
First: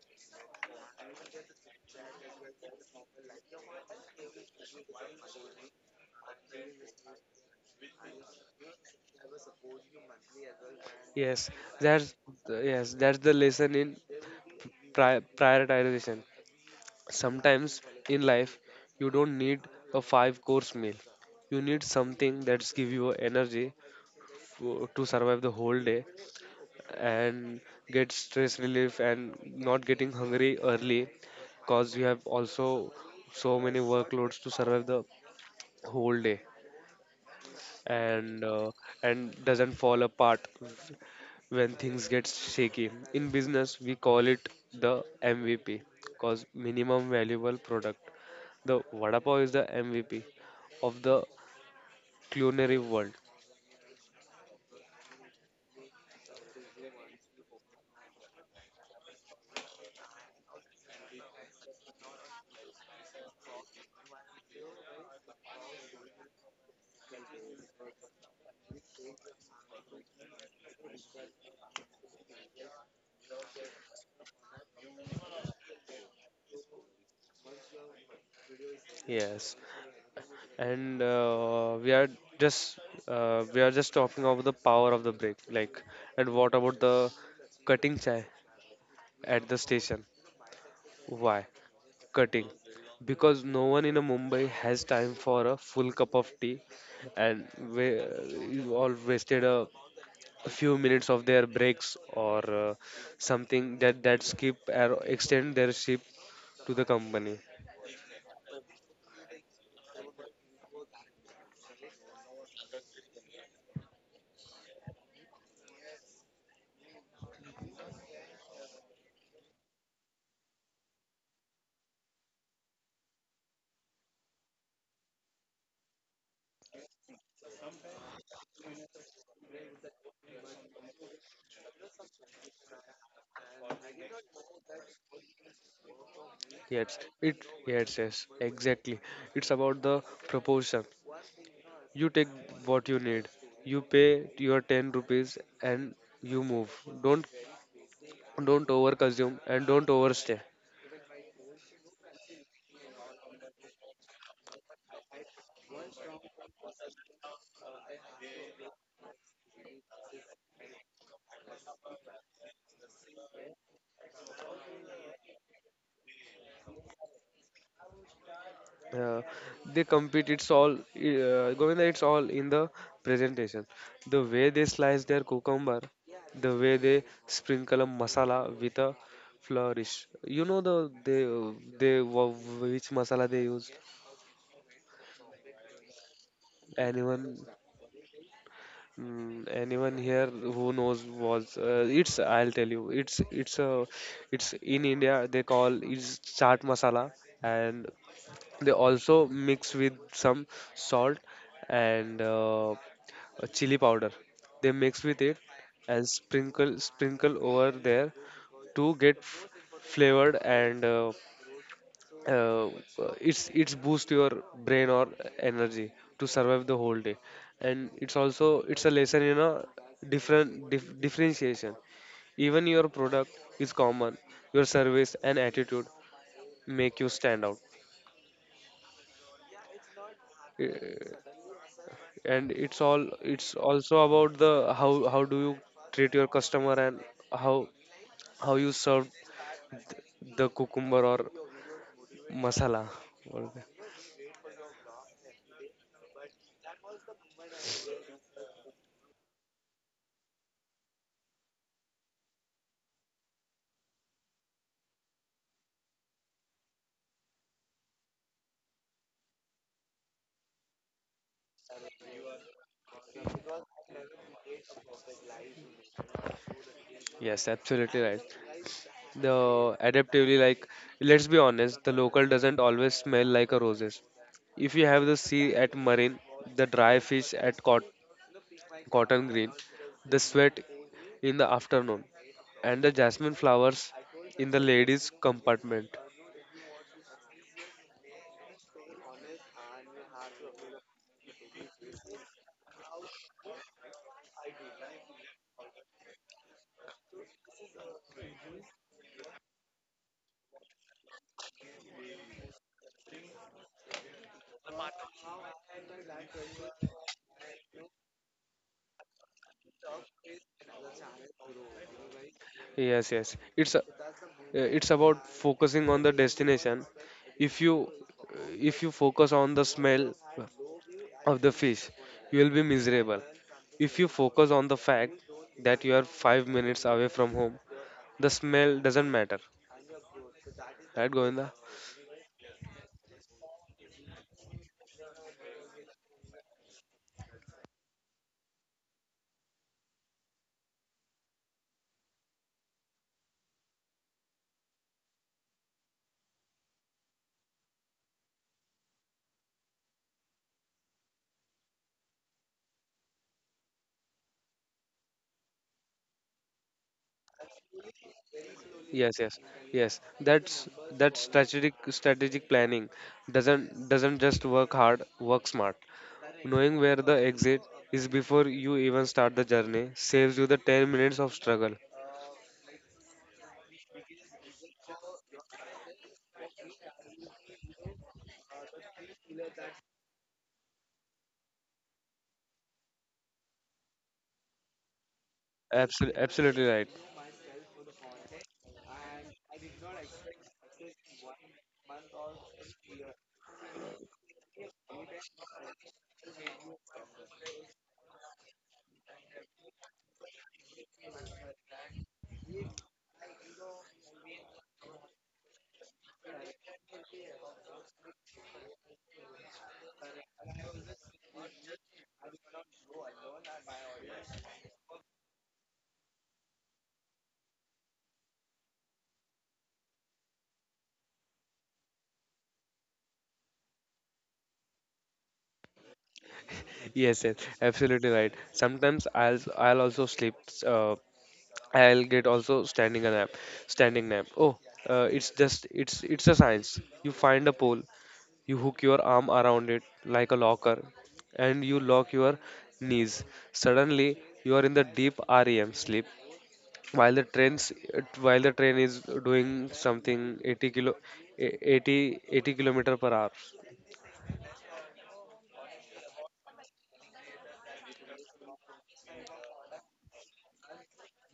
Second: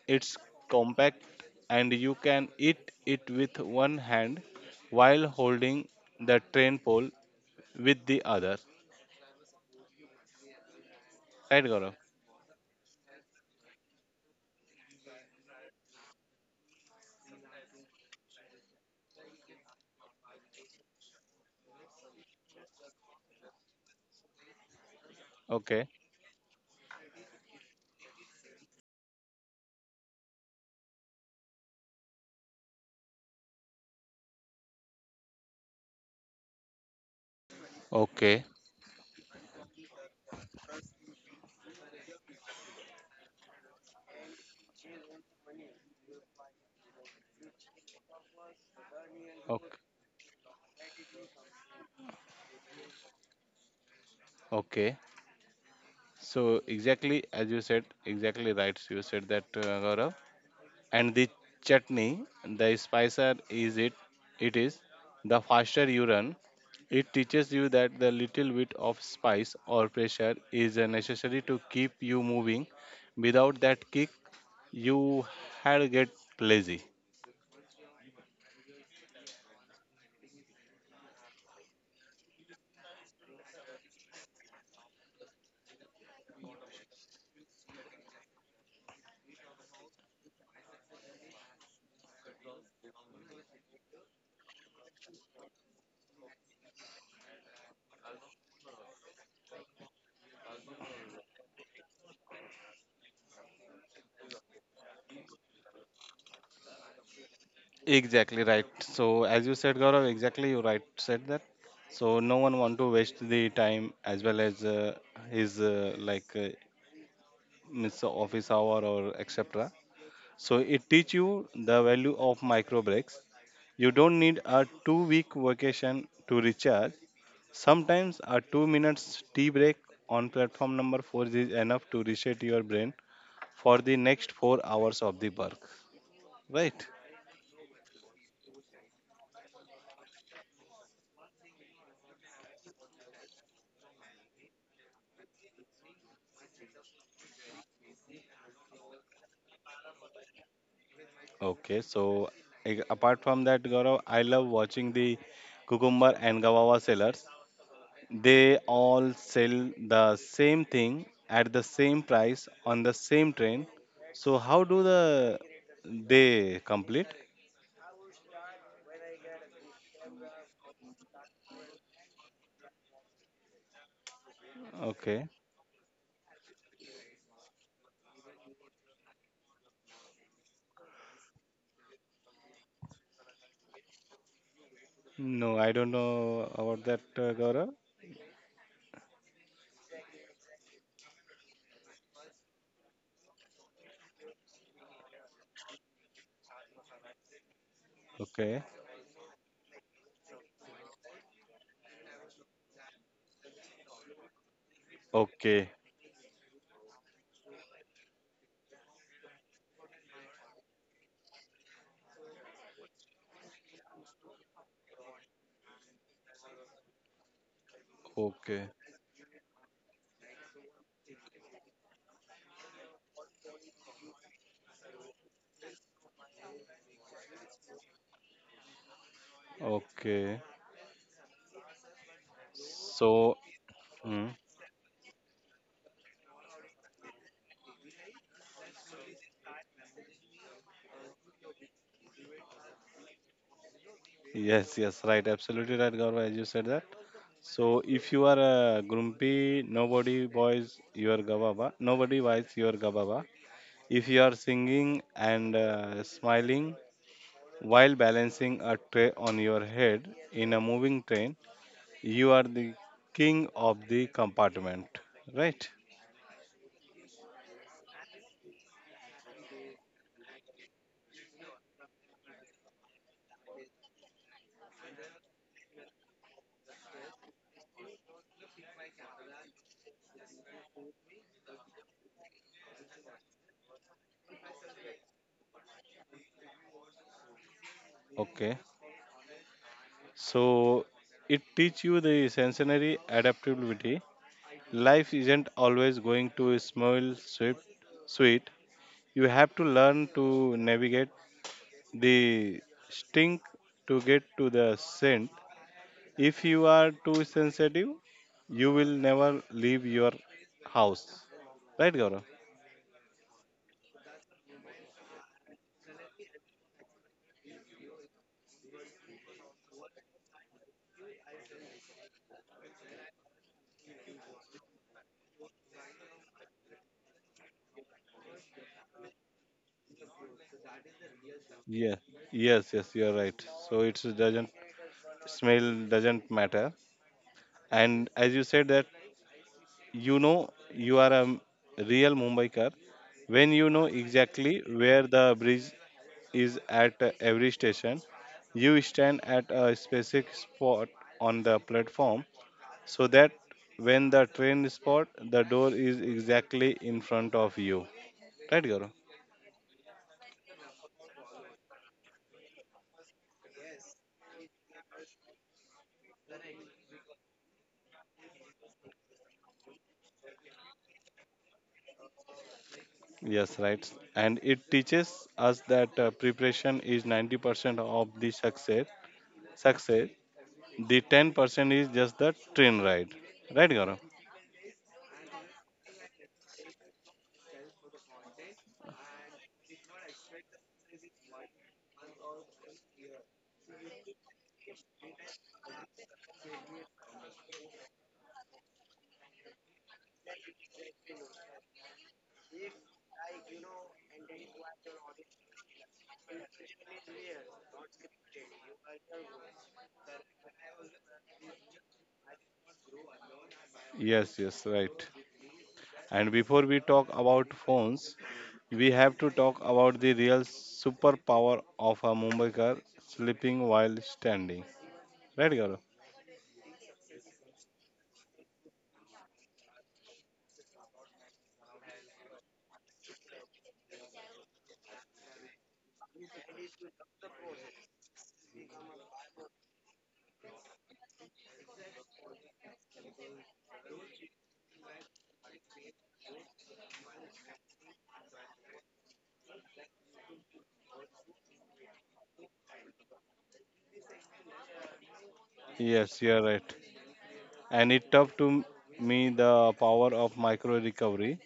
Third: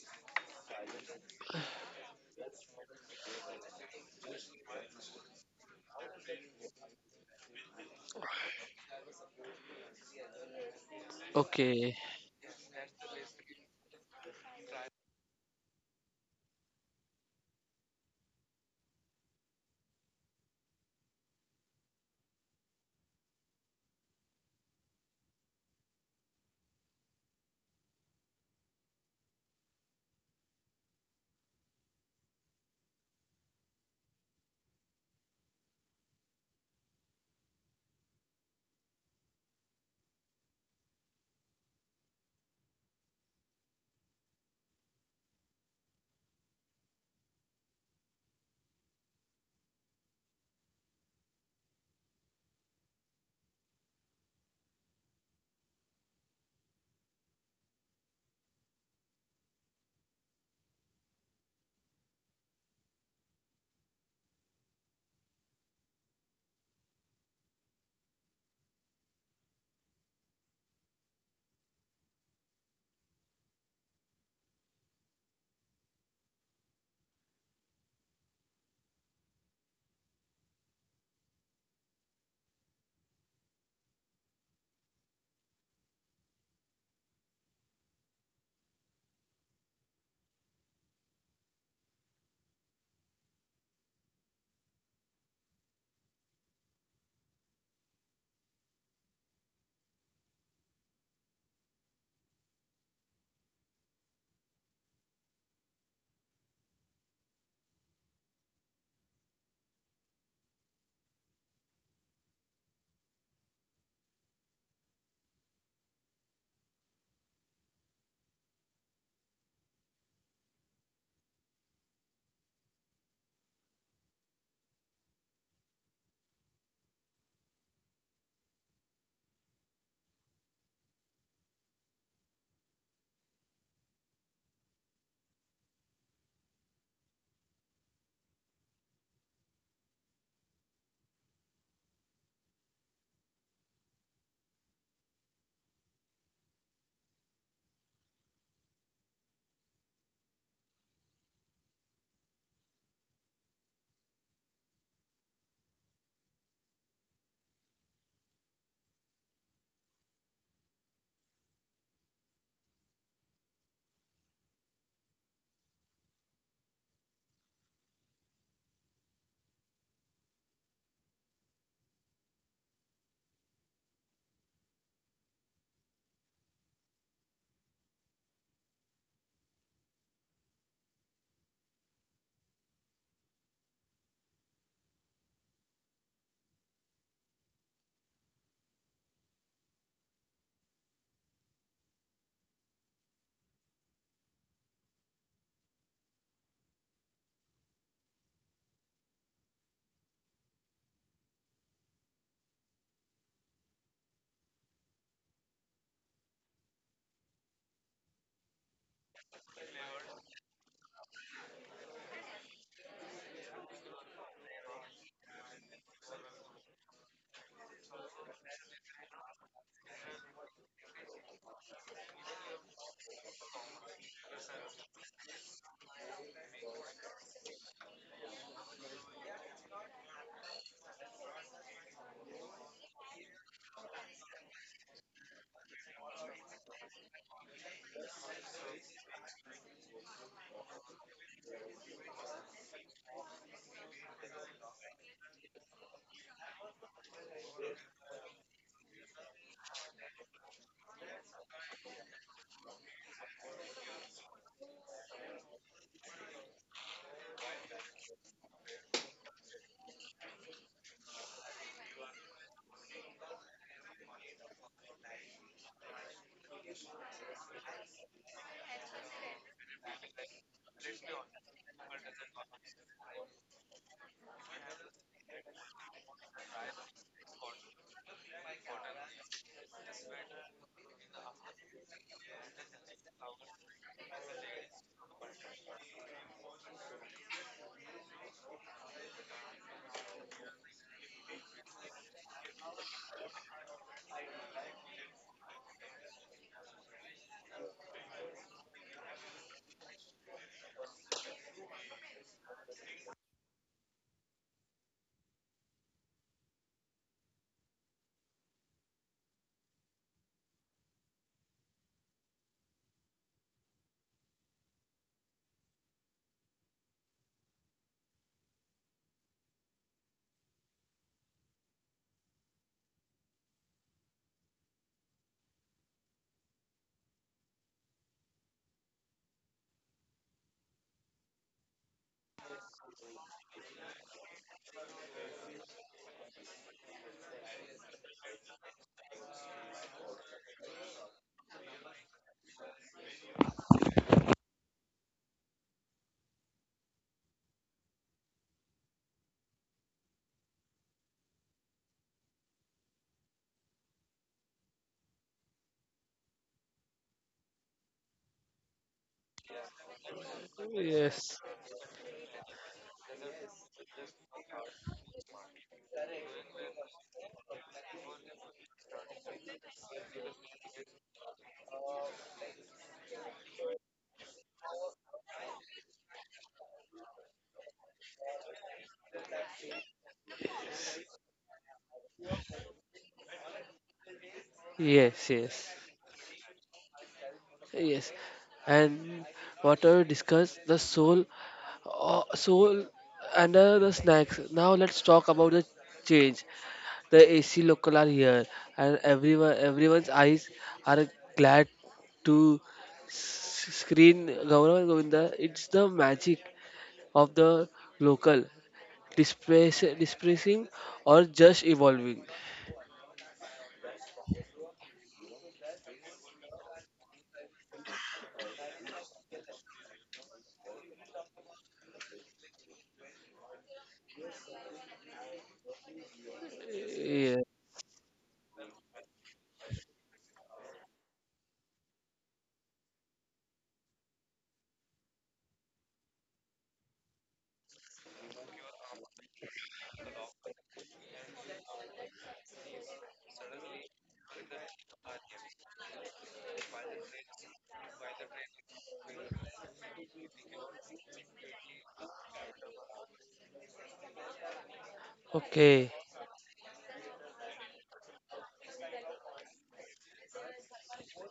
B: it's compact, and you can eat it with one hand while holding the train pole with the other.
C: yes
B: Right,
A: Okay.
B: Gaurav?
C: that's yes that's the lesson in prioritization. Sometimes in life you don't need a five course meal. You need something that's give you energy to survive the whole
B: Okay.
C: day, and get stress relief, and not getting hungry early, because we have also so many workloads to survive the whole day.
B: Okay.
C: And doesn't fall apart when things get shaky. In business, we call it the mvp, because minimum valuable product. The vada pav is the
B: Okay.
C: mvp of the culinary world.
B: Okay. So exactly as you said, exactly right. You said that Gaurav. And the chutney, the spicer is it. It is the faster you run. It teaches you that the little bit of spice or pressure is necessary to keep you moving. Without that kick, you had get lazy.
C: Yes, and just we are just talking about the power of the brake, like. And what about the cutting chai at the station? Why cutting? Because no one in a mumbai has time for a full cup of tea. And we you all wasted a few minutes of their breaks or something that skip or extend their ship to the company.
B: Exactly right. So as you said, Gaurav, exactly you right said that. So no one want to waste the time as well as his like miss office hour or etc. So it teach you the value of micro breaks. You don't need a 2 week vacation to recharge. Sometimes a 2 minutes tea break on platform number four is enough to reset your brain for the next 4 hours of the work. Right?
C: Yes, yes, exactly. It's about the proportion. You take what you need. You pay your 10 rupees and you move. Don't don't overconsume and don't overstay.
B: Okay, so apart from that, Gaurav, I love watching the cucumber and guava sellers. They all sell the same thing at the same price on the same train. So how do they complete?
C: Uh, they compete. It's all, Govinda, it's all in the presentation. The way they slice their
B: Okay.
C: cucumber, the way they sprinkle a masala with a flourish. You know the which masala they use.
B: No, I don't know about that,
C: Anyone?
B: Gaurav.
C: Anyone here who knows was it's I'll tell you, it's in India, they call it's chaat masala. And
B: Okay.
C: they also mix with some salt and chili powder, they mix with it
B: Okay.
C: and sprinkle over there to get flavored. And uh, it's boost your brain or energy to survive the whole day. And it's also
B: Okay.
C: it's a lesson, different differentiation. Even your product is common, your service and attitude make you stand out.
B: Okay.
C: Uh, and
B: So,
C: it's also
B: mm,
C: about the, how how do you treat your customer, and how how you serve the cucumber or masala. What is that?
B: yes, yes, right, absolutely right, Gaurav, as you said that. So if you are a grumpy, nobody buys your gababa. If you are singing and smiling while balancing a tray on your head in a moving train, you are the king of the compartment, right?
C: Yes, absolutely right. The adaptively, like, let's be honest, the local doesn't always smell like a roses. If you have the sea at Marine, the dry fish at Cotton Green, the sweat in the afternoon, and the jasmine flowers in the ladies compartment.
B: Okay. So it teach you the sensory adaptability. Life isn't always going to smell sweet. Sweet. You have to learn to navigate the stink to get to the scent. If you are too sensitive, you will never leave your house. Right, Gaurav?
C: Yes, yes, it's about focusing on the destination. If you, if you focus on the smell of the fish, you will be miserable. If you focus on the fact that you are 5 minutes away from home, the smell doesn't matter. Right, Govinda?
B: Yeah. Yes, yes, you're right. So it doesn't smell doesn't matter. And as you said that, you know you are a real Mumbaikar when you know exactly where the bridge is at every station. You stand at a specific spot on the platform so that when the train is spot, the door is exactly in front of you, right, Gaurav?
C: Yes, yes, yes. That
A: Yes.
C: strategic planning doesn't just work hard, work smart. Knowing where the exit is before you even start the journey saves you the 10 minutes of struggle.
B: Yes, right. And it teaches us that preparation is 90% of the success. The 10% is just the train ride, right, Gaurav?
A: Yes, yes.
C: Absolutely, absolutely right.
A: Yes, and whatever discuss the soul, soul and the snacks. Now let's talk about the change. The AC local are here, and everyone's eyes are glad to screen Gaurav Govinda. It's the magic of the local, displacing or just evolving.
B: Yes, yes, right. And before we talk about phones, we have to talk about the real superpower of a Mumbaikar, sleeping while standing, right, Gaurav?
C: Yes, yes,
A: Yeah.
C: absolutely right. Sometimes I'll also sleep. Uh, I'll get also standing a nap. Standing nap. Oh, it's just it's a science. You find a pole, you hook your arm around it like a locker, and you lock your knees. Suddenly, you are in the deep REM sleep while the trains while the train is doing something 80 kilo, 80 kilometer per hour.
A: Okay.
B: Yes, you are right. And it taught to me the power of micro recovery.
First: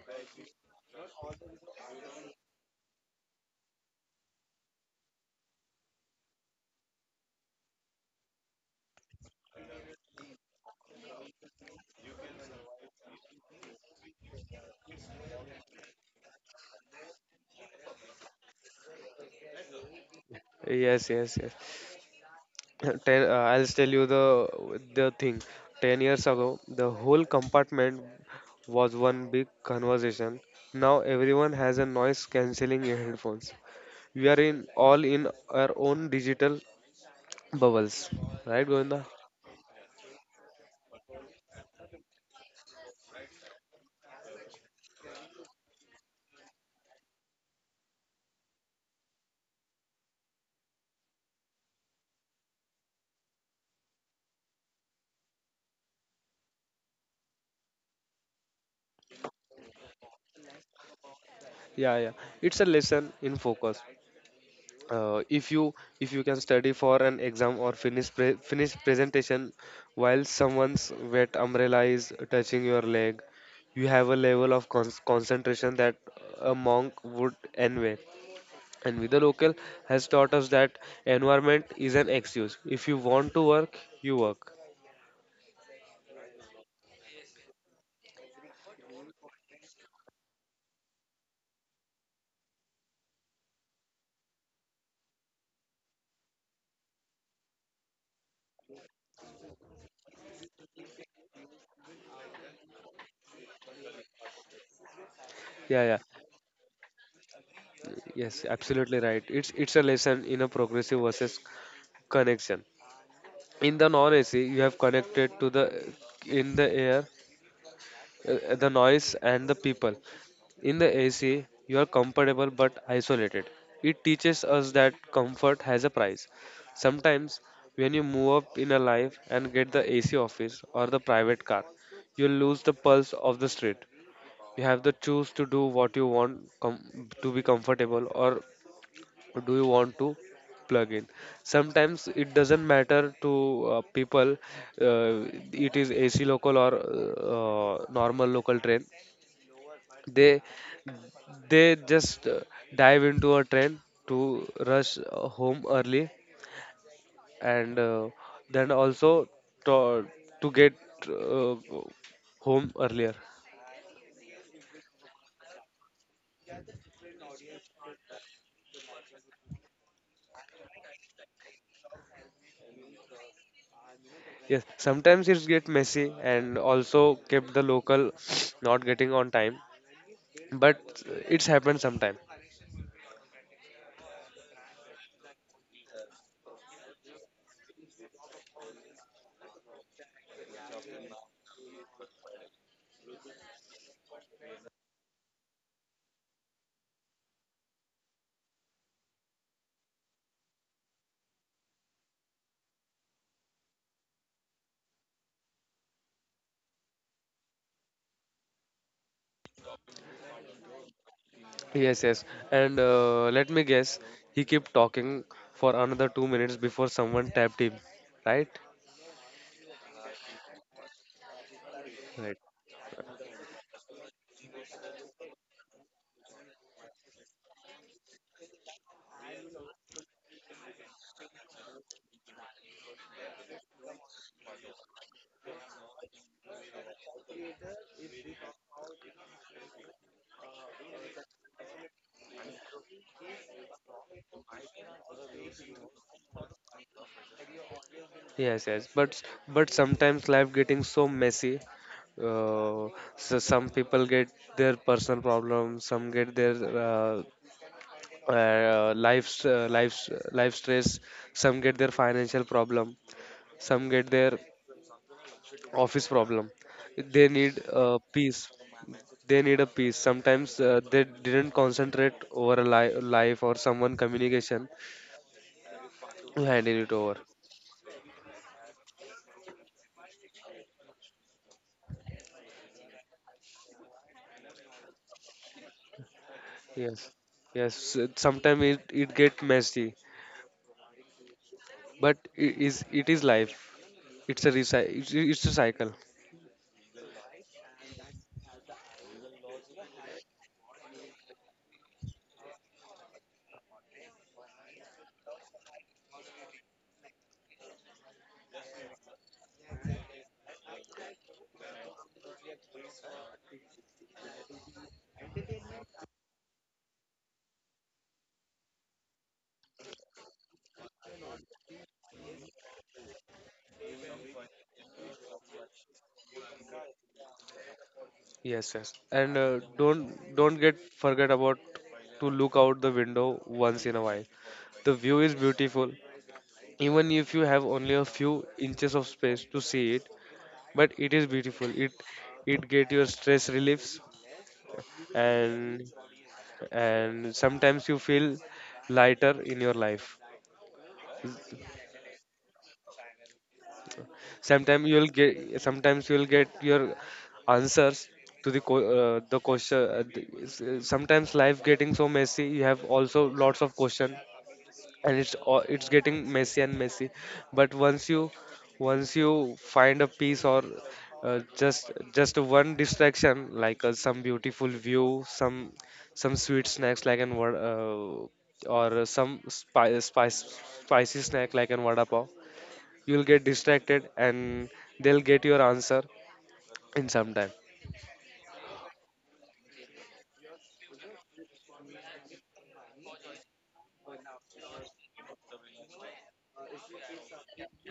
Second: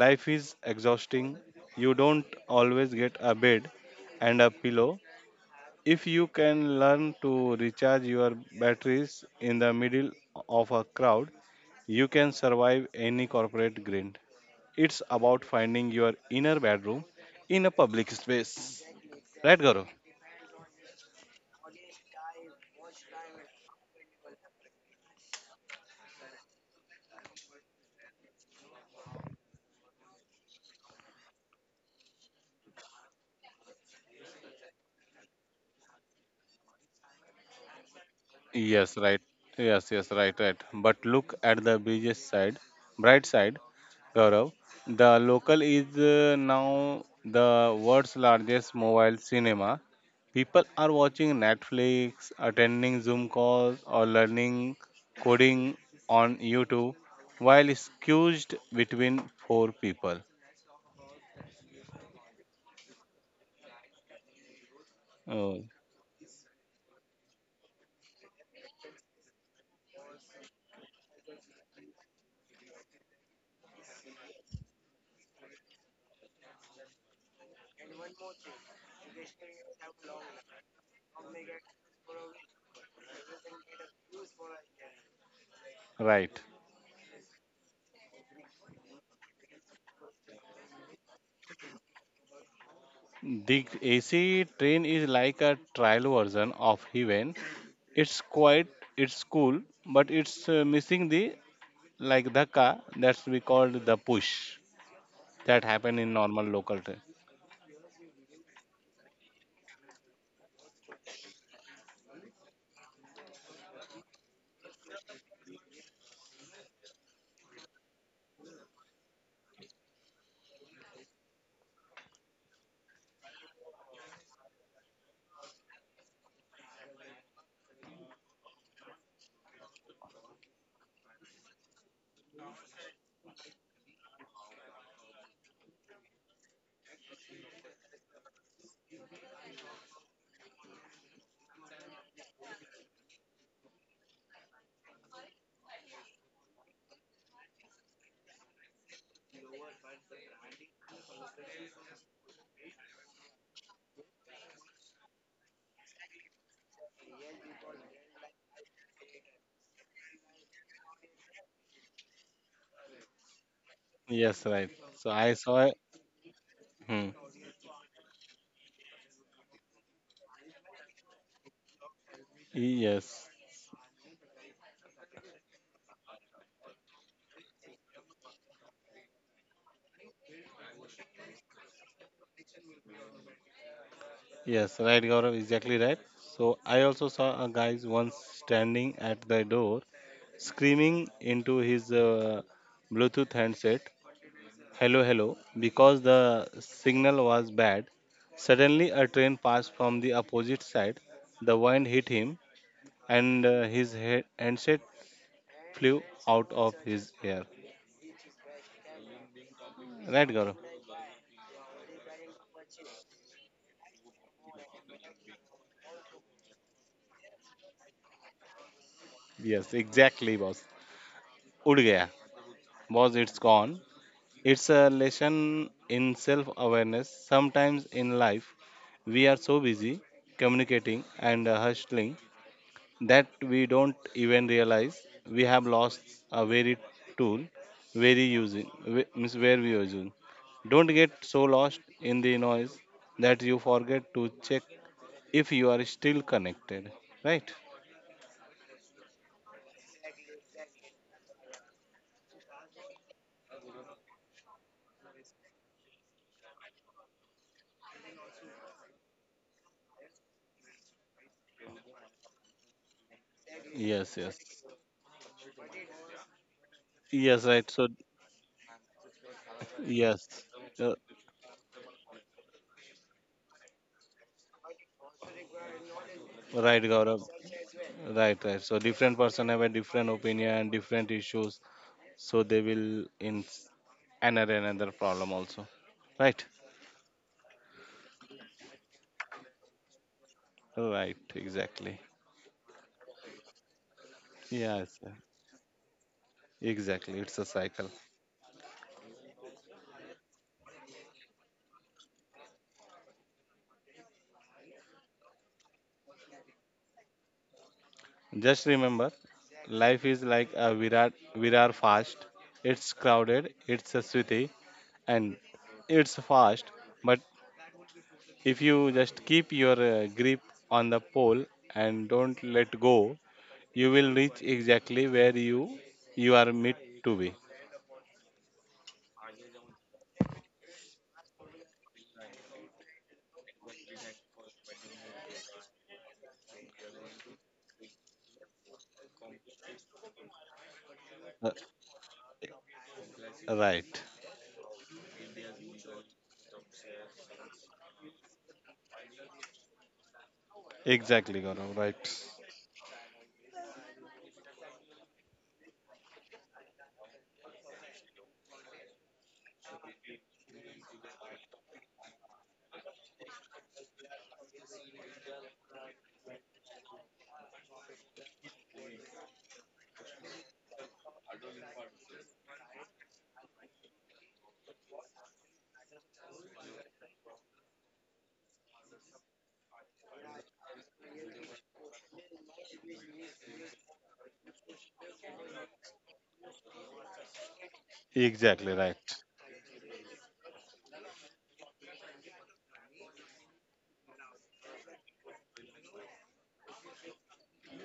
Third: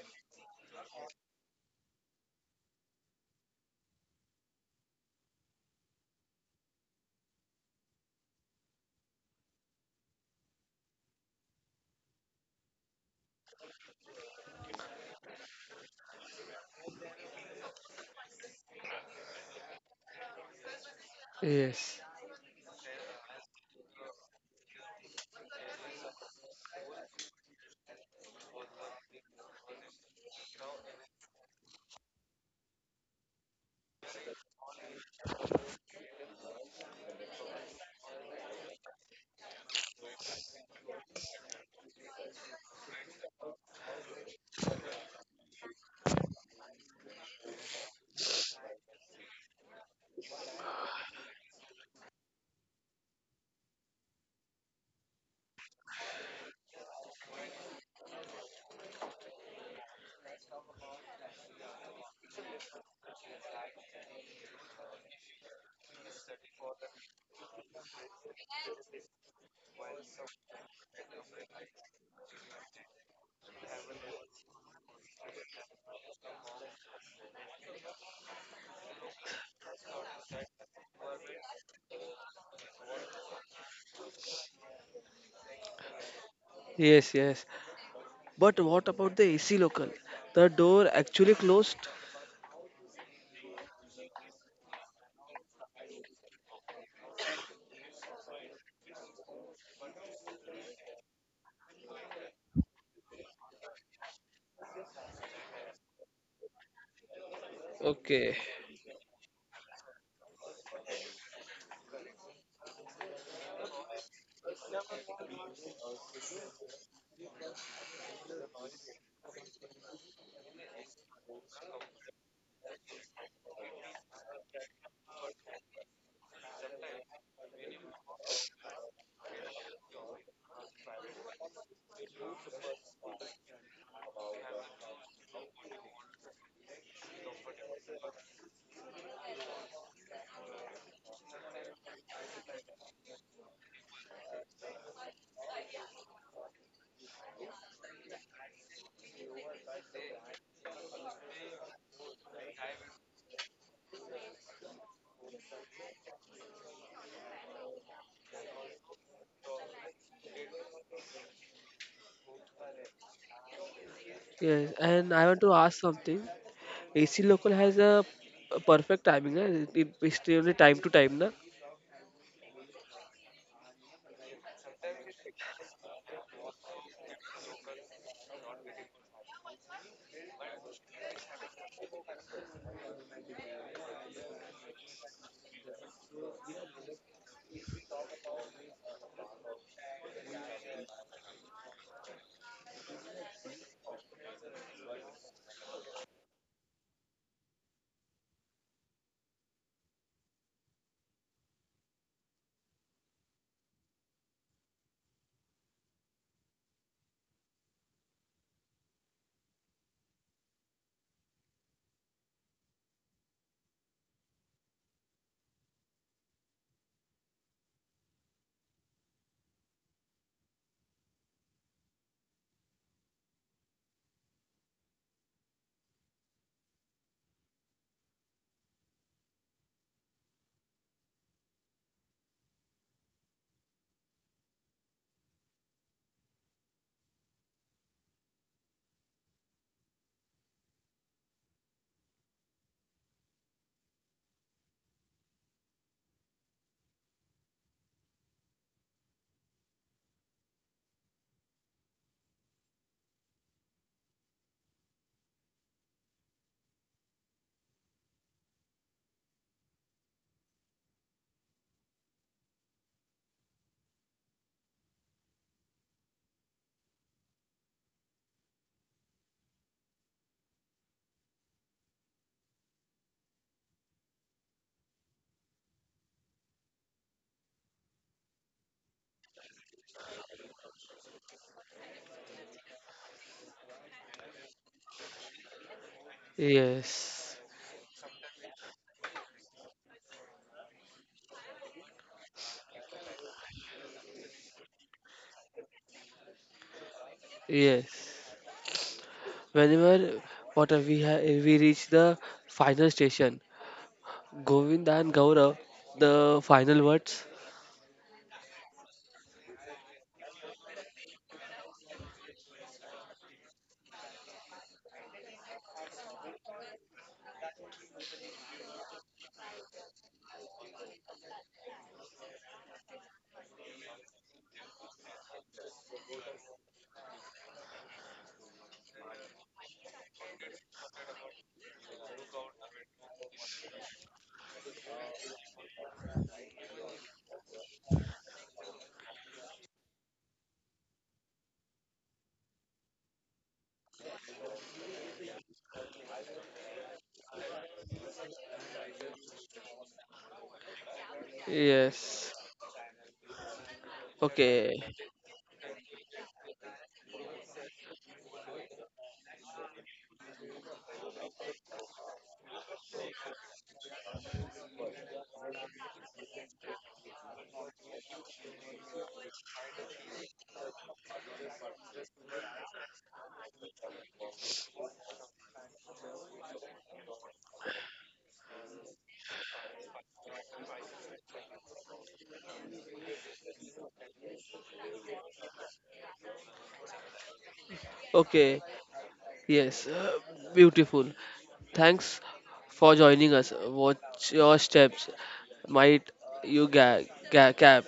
B: Life is exhausting. You don't always get a bed and a pillow. If you can learn to recharge your batteries in the middle of a crowd, you can survive any corporate grind. It's about finding your inner bedroom in a public space. Right, Garo?
C: Yes, yes, yes.
A: Yes.
C: I'll tell you the thing. 10 years ago, the whole compartment was one big conversation. Now everyone has a noise cancelling headphones. We are in all in our own digital bubbles, right,
B: Yes,
C: Govinda?
B: right. Yes, yes, right, right. But look at the bright side, Gaurav. The local is now the world's largest mobile cinema. People are watching Netflix, attending Zoom calls, or learning coding on YouTube while squeezed between four people.
C: Yeah, yeah. It's a lesson in focus. If you
B: Oh,
C: if you can study for an exam or finish finish presentation while someone's wet umbrella is touching your leg, you have a level of concentration that a monk would envy. And with the local has taught us that environment is an excuse. If you want to work, you work.
B: right.
A: Yes. Yes. But what about the AC local? The door actually closed?
B: The AC train is like a trial version of heaven. It's quiet, it's cool, but it's missing the like dhaka that's we called the push that
C: Yeah,
B: happen
C: yeah.
B: in normal local train.
A: Okay.
C: Yes, absolutely right. It's a lesson in a progressive versus connection. In the non AC you have connected to the, in the air, the noise and the people. In the AC, you are comfortable but isolated. It teaches us that comfort has a price. Sometimes, when you move up in a life and get the AC office or the private car, you lose the pulse of the street. You have the choose to do what you want, to be comfortable, or do you want to plug in. Sometimes it doesn't matter to people. Uh, it is AC local or normal local train, they just dive into a train to rush home early, and then also to, to get uh, home earlier.
B: Yes, right.
A: Yes,
B: So
A: and I
B: I
A: want to
B: saw.
A: ask something.
B: Hmm.
A: AC local has a perfect timing, na? It extremely time to time, na?
B: Yes,
C: Yes, sometimes it's get messy, and also kept the local not getting on time, but it's happened sometime.
B: yes, right, Gaurav, exactly right. So I also saw a guy once standing at the door, screaming into his Bluetooth handset, "Hello, hello." Because the signal was bad, suddenly a train passed from the opposite side. The wind hit him, and his head handset flew out of his hair. Right, Gaurav?
C: Yes, yes, and let me guess, he kept talking for another 2 minutes before someone tapped him, right?
B: Yes, exactly, boss. Ud gaya.
C: Right.
B: Boss, it's gone. It's a lesson in self-awareness. Sometimes in life, we are so busy communicating and hustling that we don't even realize we have lost a very tool very using means where we using. Don't get so lost in the noise that you forget to check if you are still connected, right?
C: Yes, yes, but sometimes life getting so messy. Uh, so some people get their personal problems, some get their life's life stress, some get their financial problem, some
B: Yes,
C: get
B: yes,
C: their office problem. They
B: yes,
C: need
B: right. So
C: peace. They need a peace.
B: yes,
C: Sometimes
B: uh,
C: they didn't concentrate over a life or someone communication to
B: right,
C: handle it
B: Gaurav.
C: over.
B: Right, right. So different person have a different opinion, different issues, so they will in another problem also, right?
C: Yes,
A: Yes,
C: yes. Sometimes it get messy,
B: Right, exactly.
C: but it is life. it's a recy-
B: Yes.
C: it's it's a cycle.
B: Exactly, it's a cycle.
A: yes. Whenever what are we ha- we reach the final station, Govind and Gaurav, the final words.
B: Just remember, life is like a Virar fast. It's crowded, it's a sweaty, and it's fast. But if you just keep your grip on the pole and don't let go, you will reach exactly where you are meant to be.
C: Yes, yes, and don't get forget about to look out the window once in a while. The view is beautiful, even if you have only a few inches of space to see it. But it is
B: Uh,
C: beautiful, it get your stress reliefs,
B: right.
C: and and sometimes you feel lighter in your life.
B: Exactly, Gaurav, right.
A: Yes. Okay.
C: Sometimes you'll get your answers to the co- the question. Sometimes life getting so messy. You have also lots of question, and it's getting messy and messy. But once you find a peace, or uh, just just one distraction, like some beautiful view, some sweet snacks like an or some spi- spice spicy snack like an vada pav. You'll get distracted and they'll get your answer in some time.
A: Okay.
B: Exactly right.
A: Yes, beautiful. Thanks for joining us. Watch your steps, might you cap,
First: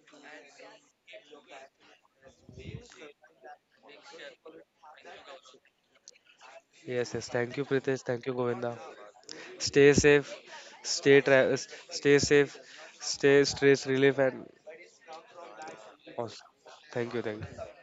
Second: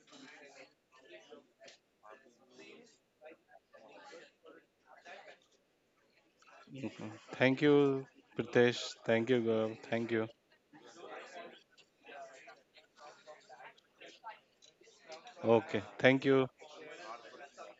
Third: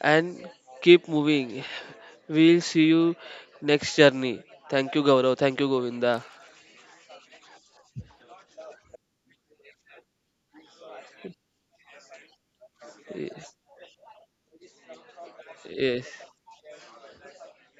A: and keep moving. We'll see you next journey. Thank you, Gaurav. Thank you, Govinda.
C: Yes,
B: Mhm.
C: yes. Thank you,
B: Thank
C: Pritesh.
B: you,
C: Thank you, Govinda.
B: Pritesh. Thank you, Gaurav.
C: Stay
B: Thank you.
C: safe. Stay tra- stay safe.
A: Y-
C: Stay stress relief and
B: Okay.
A: Yes.
B: Thank
C: awesome.
B: you.
C: Thank you, thank you.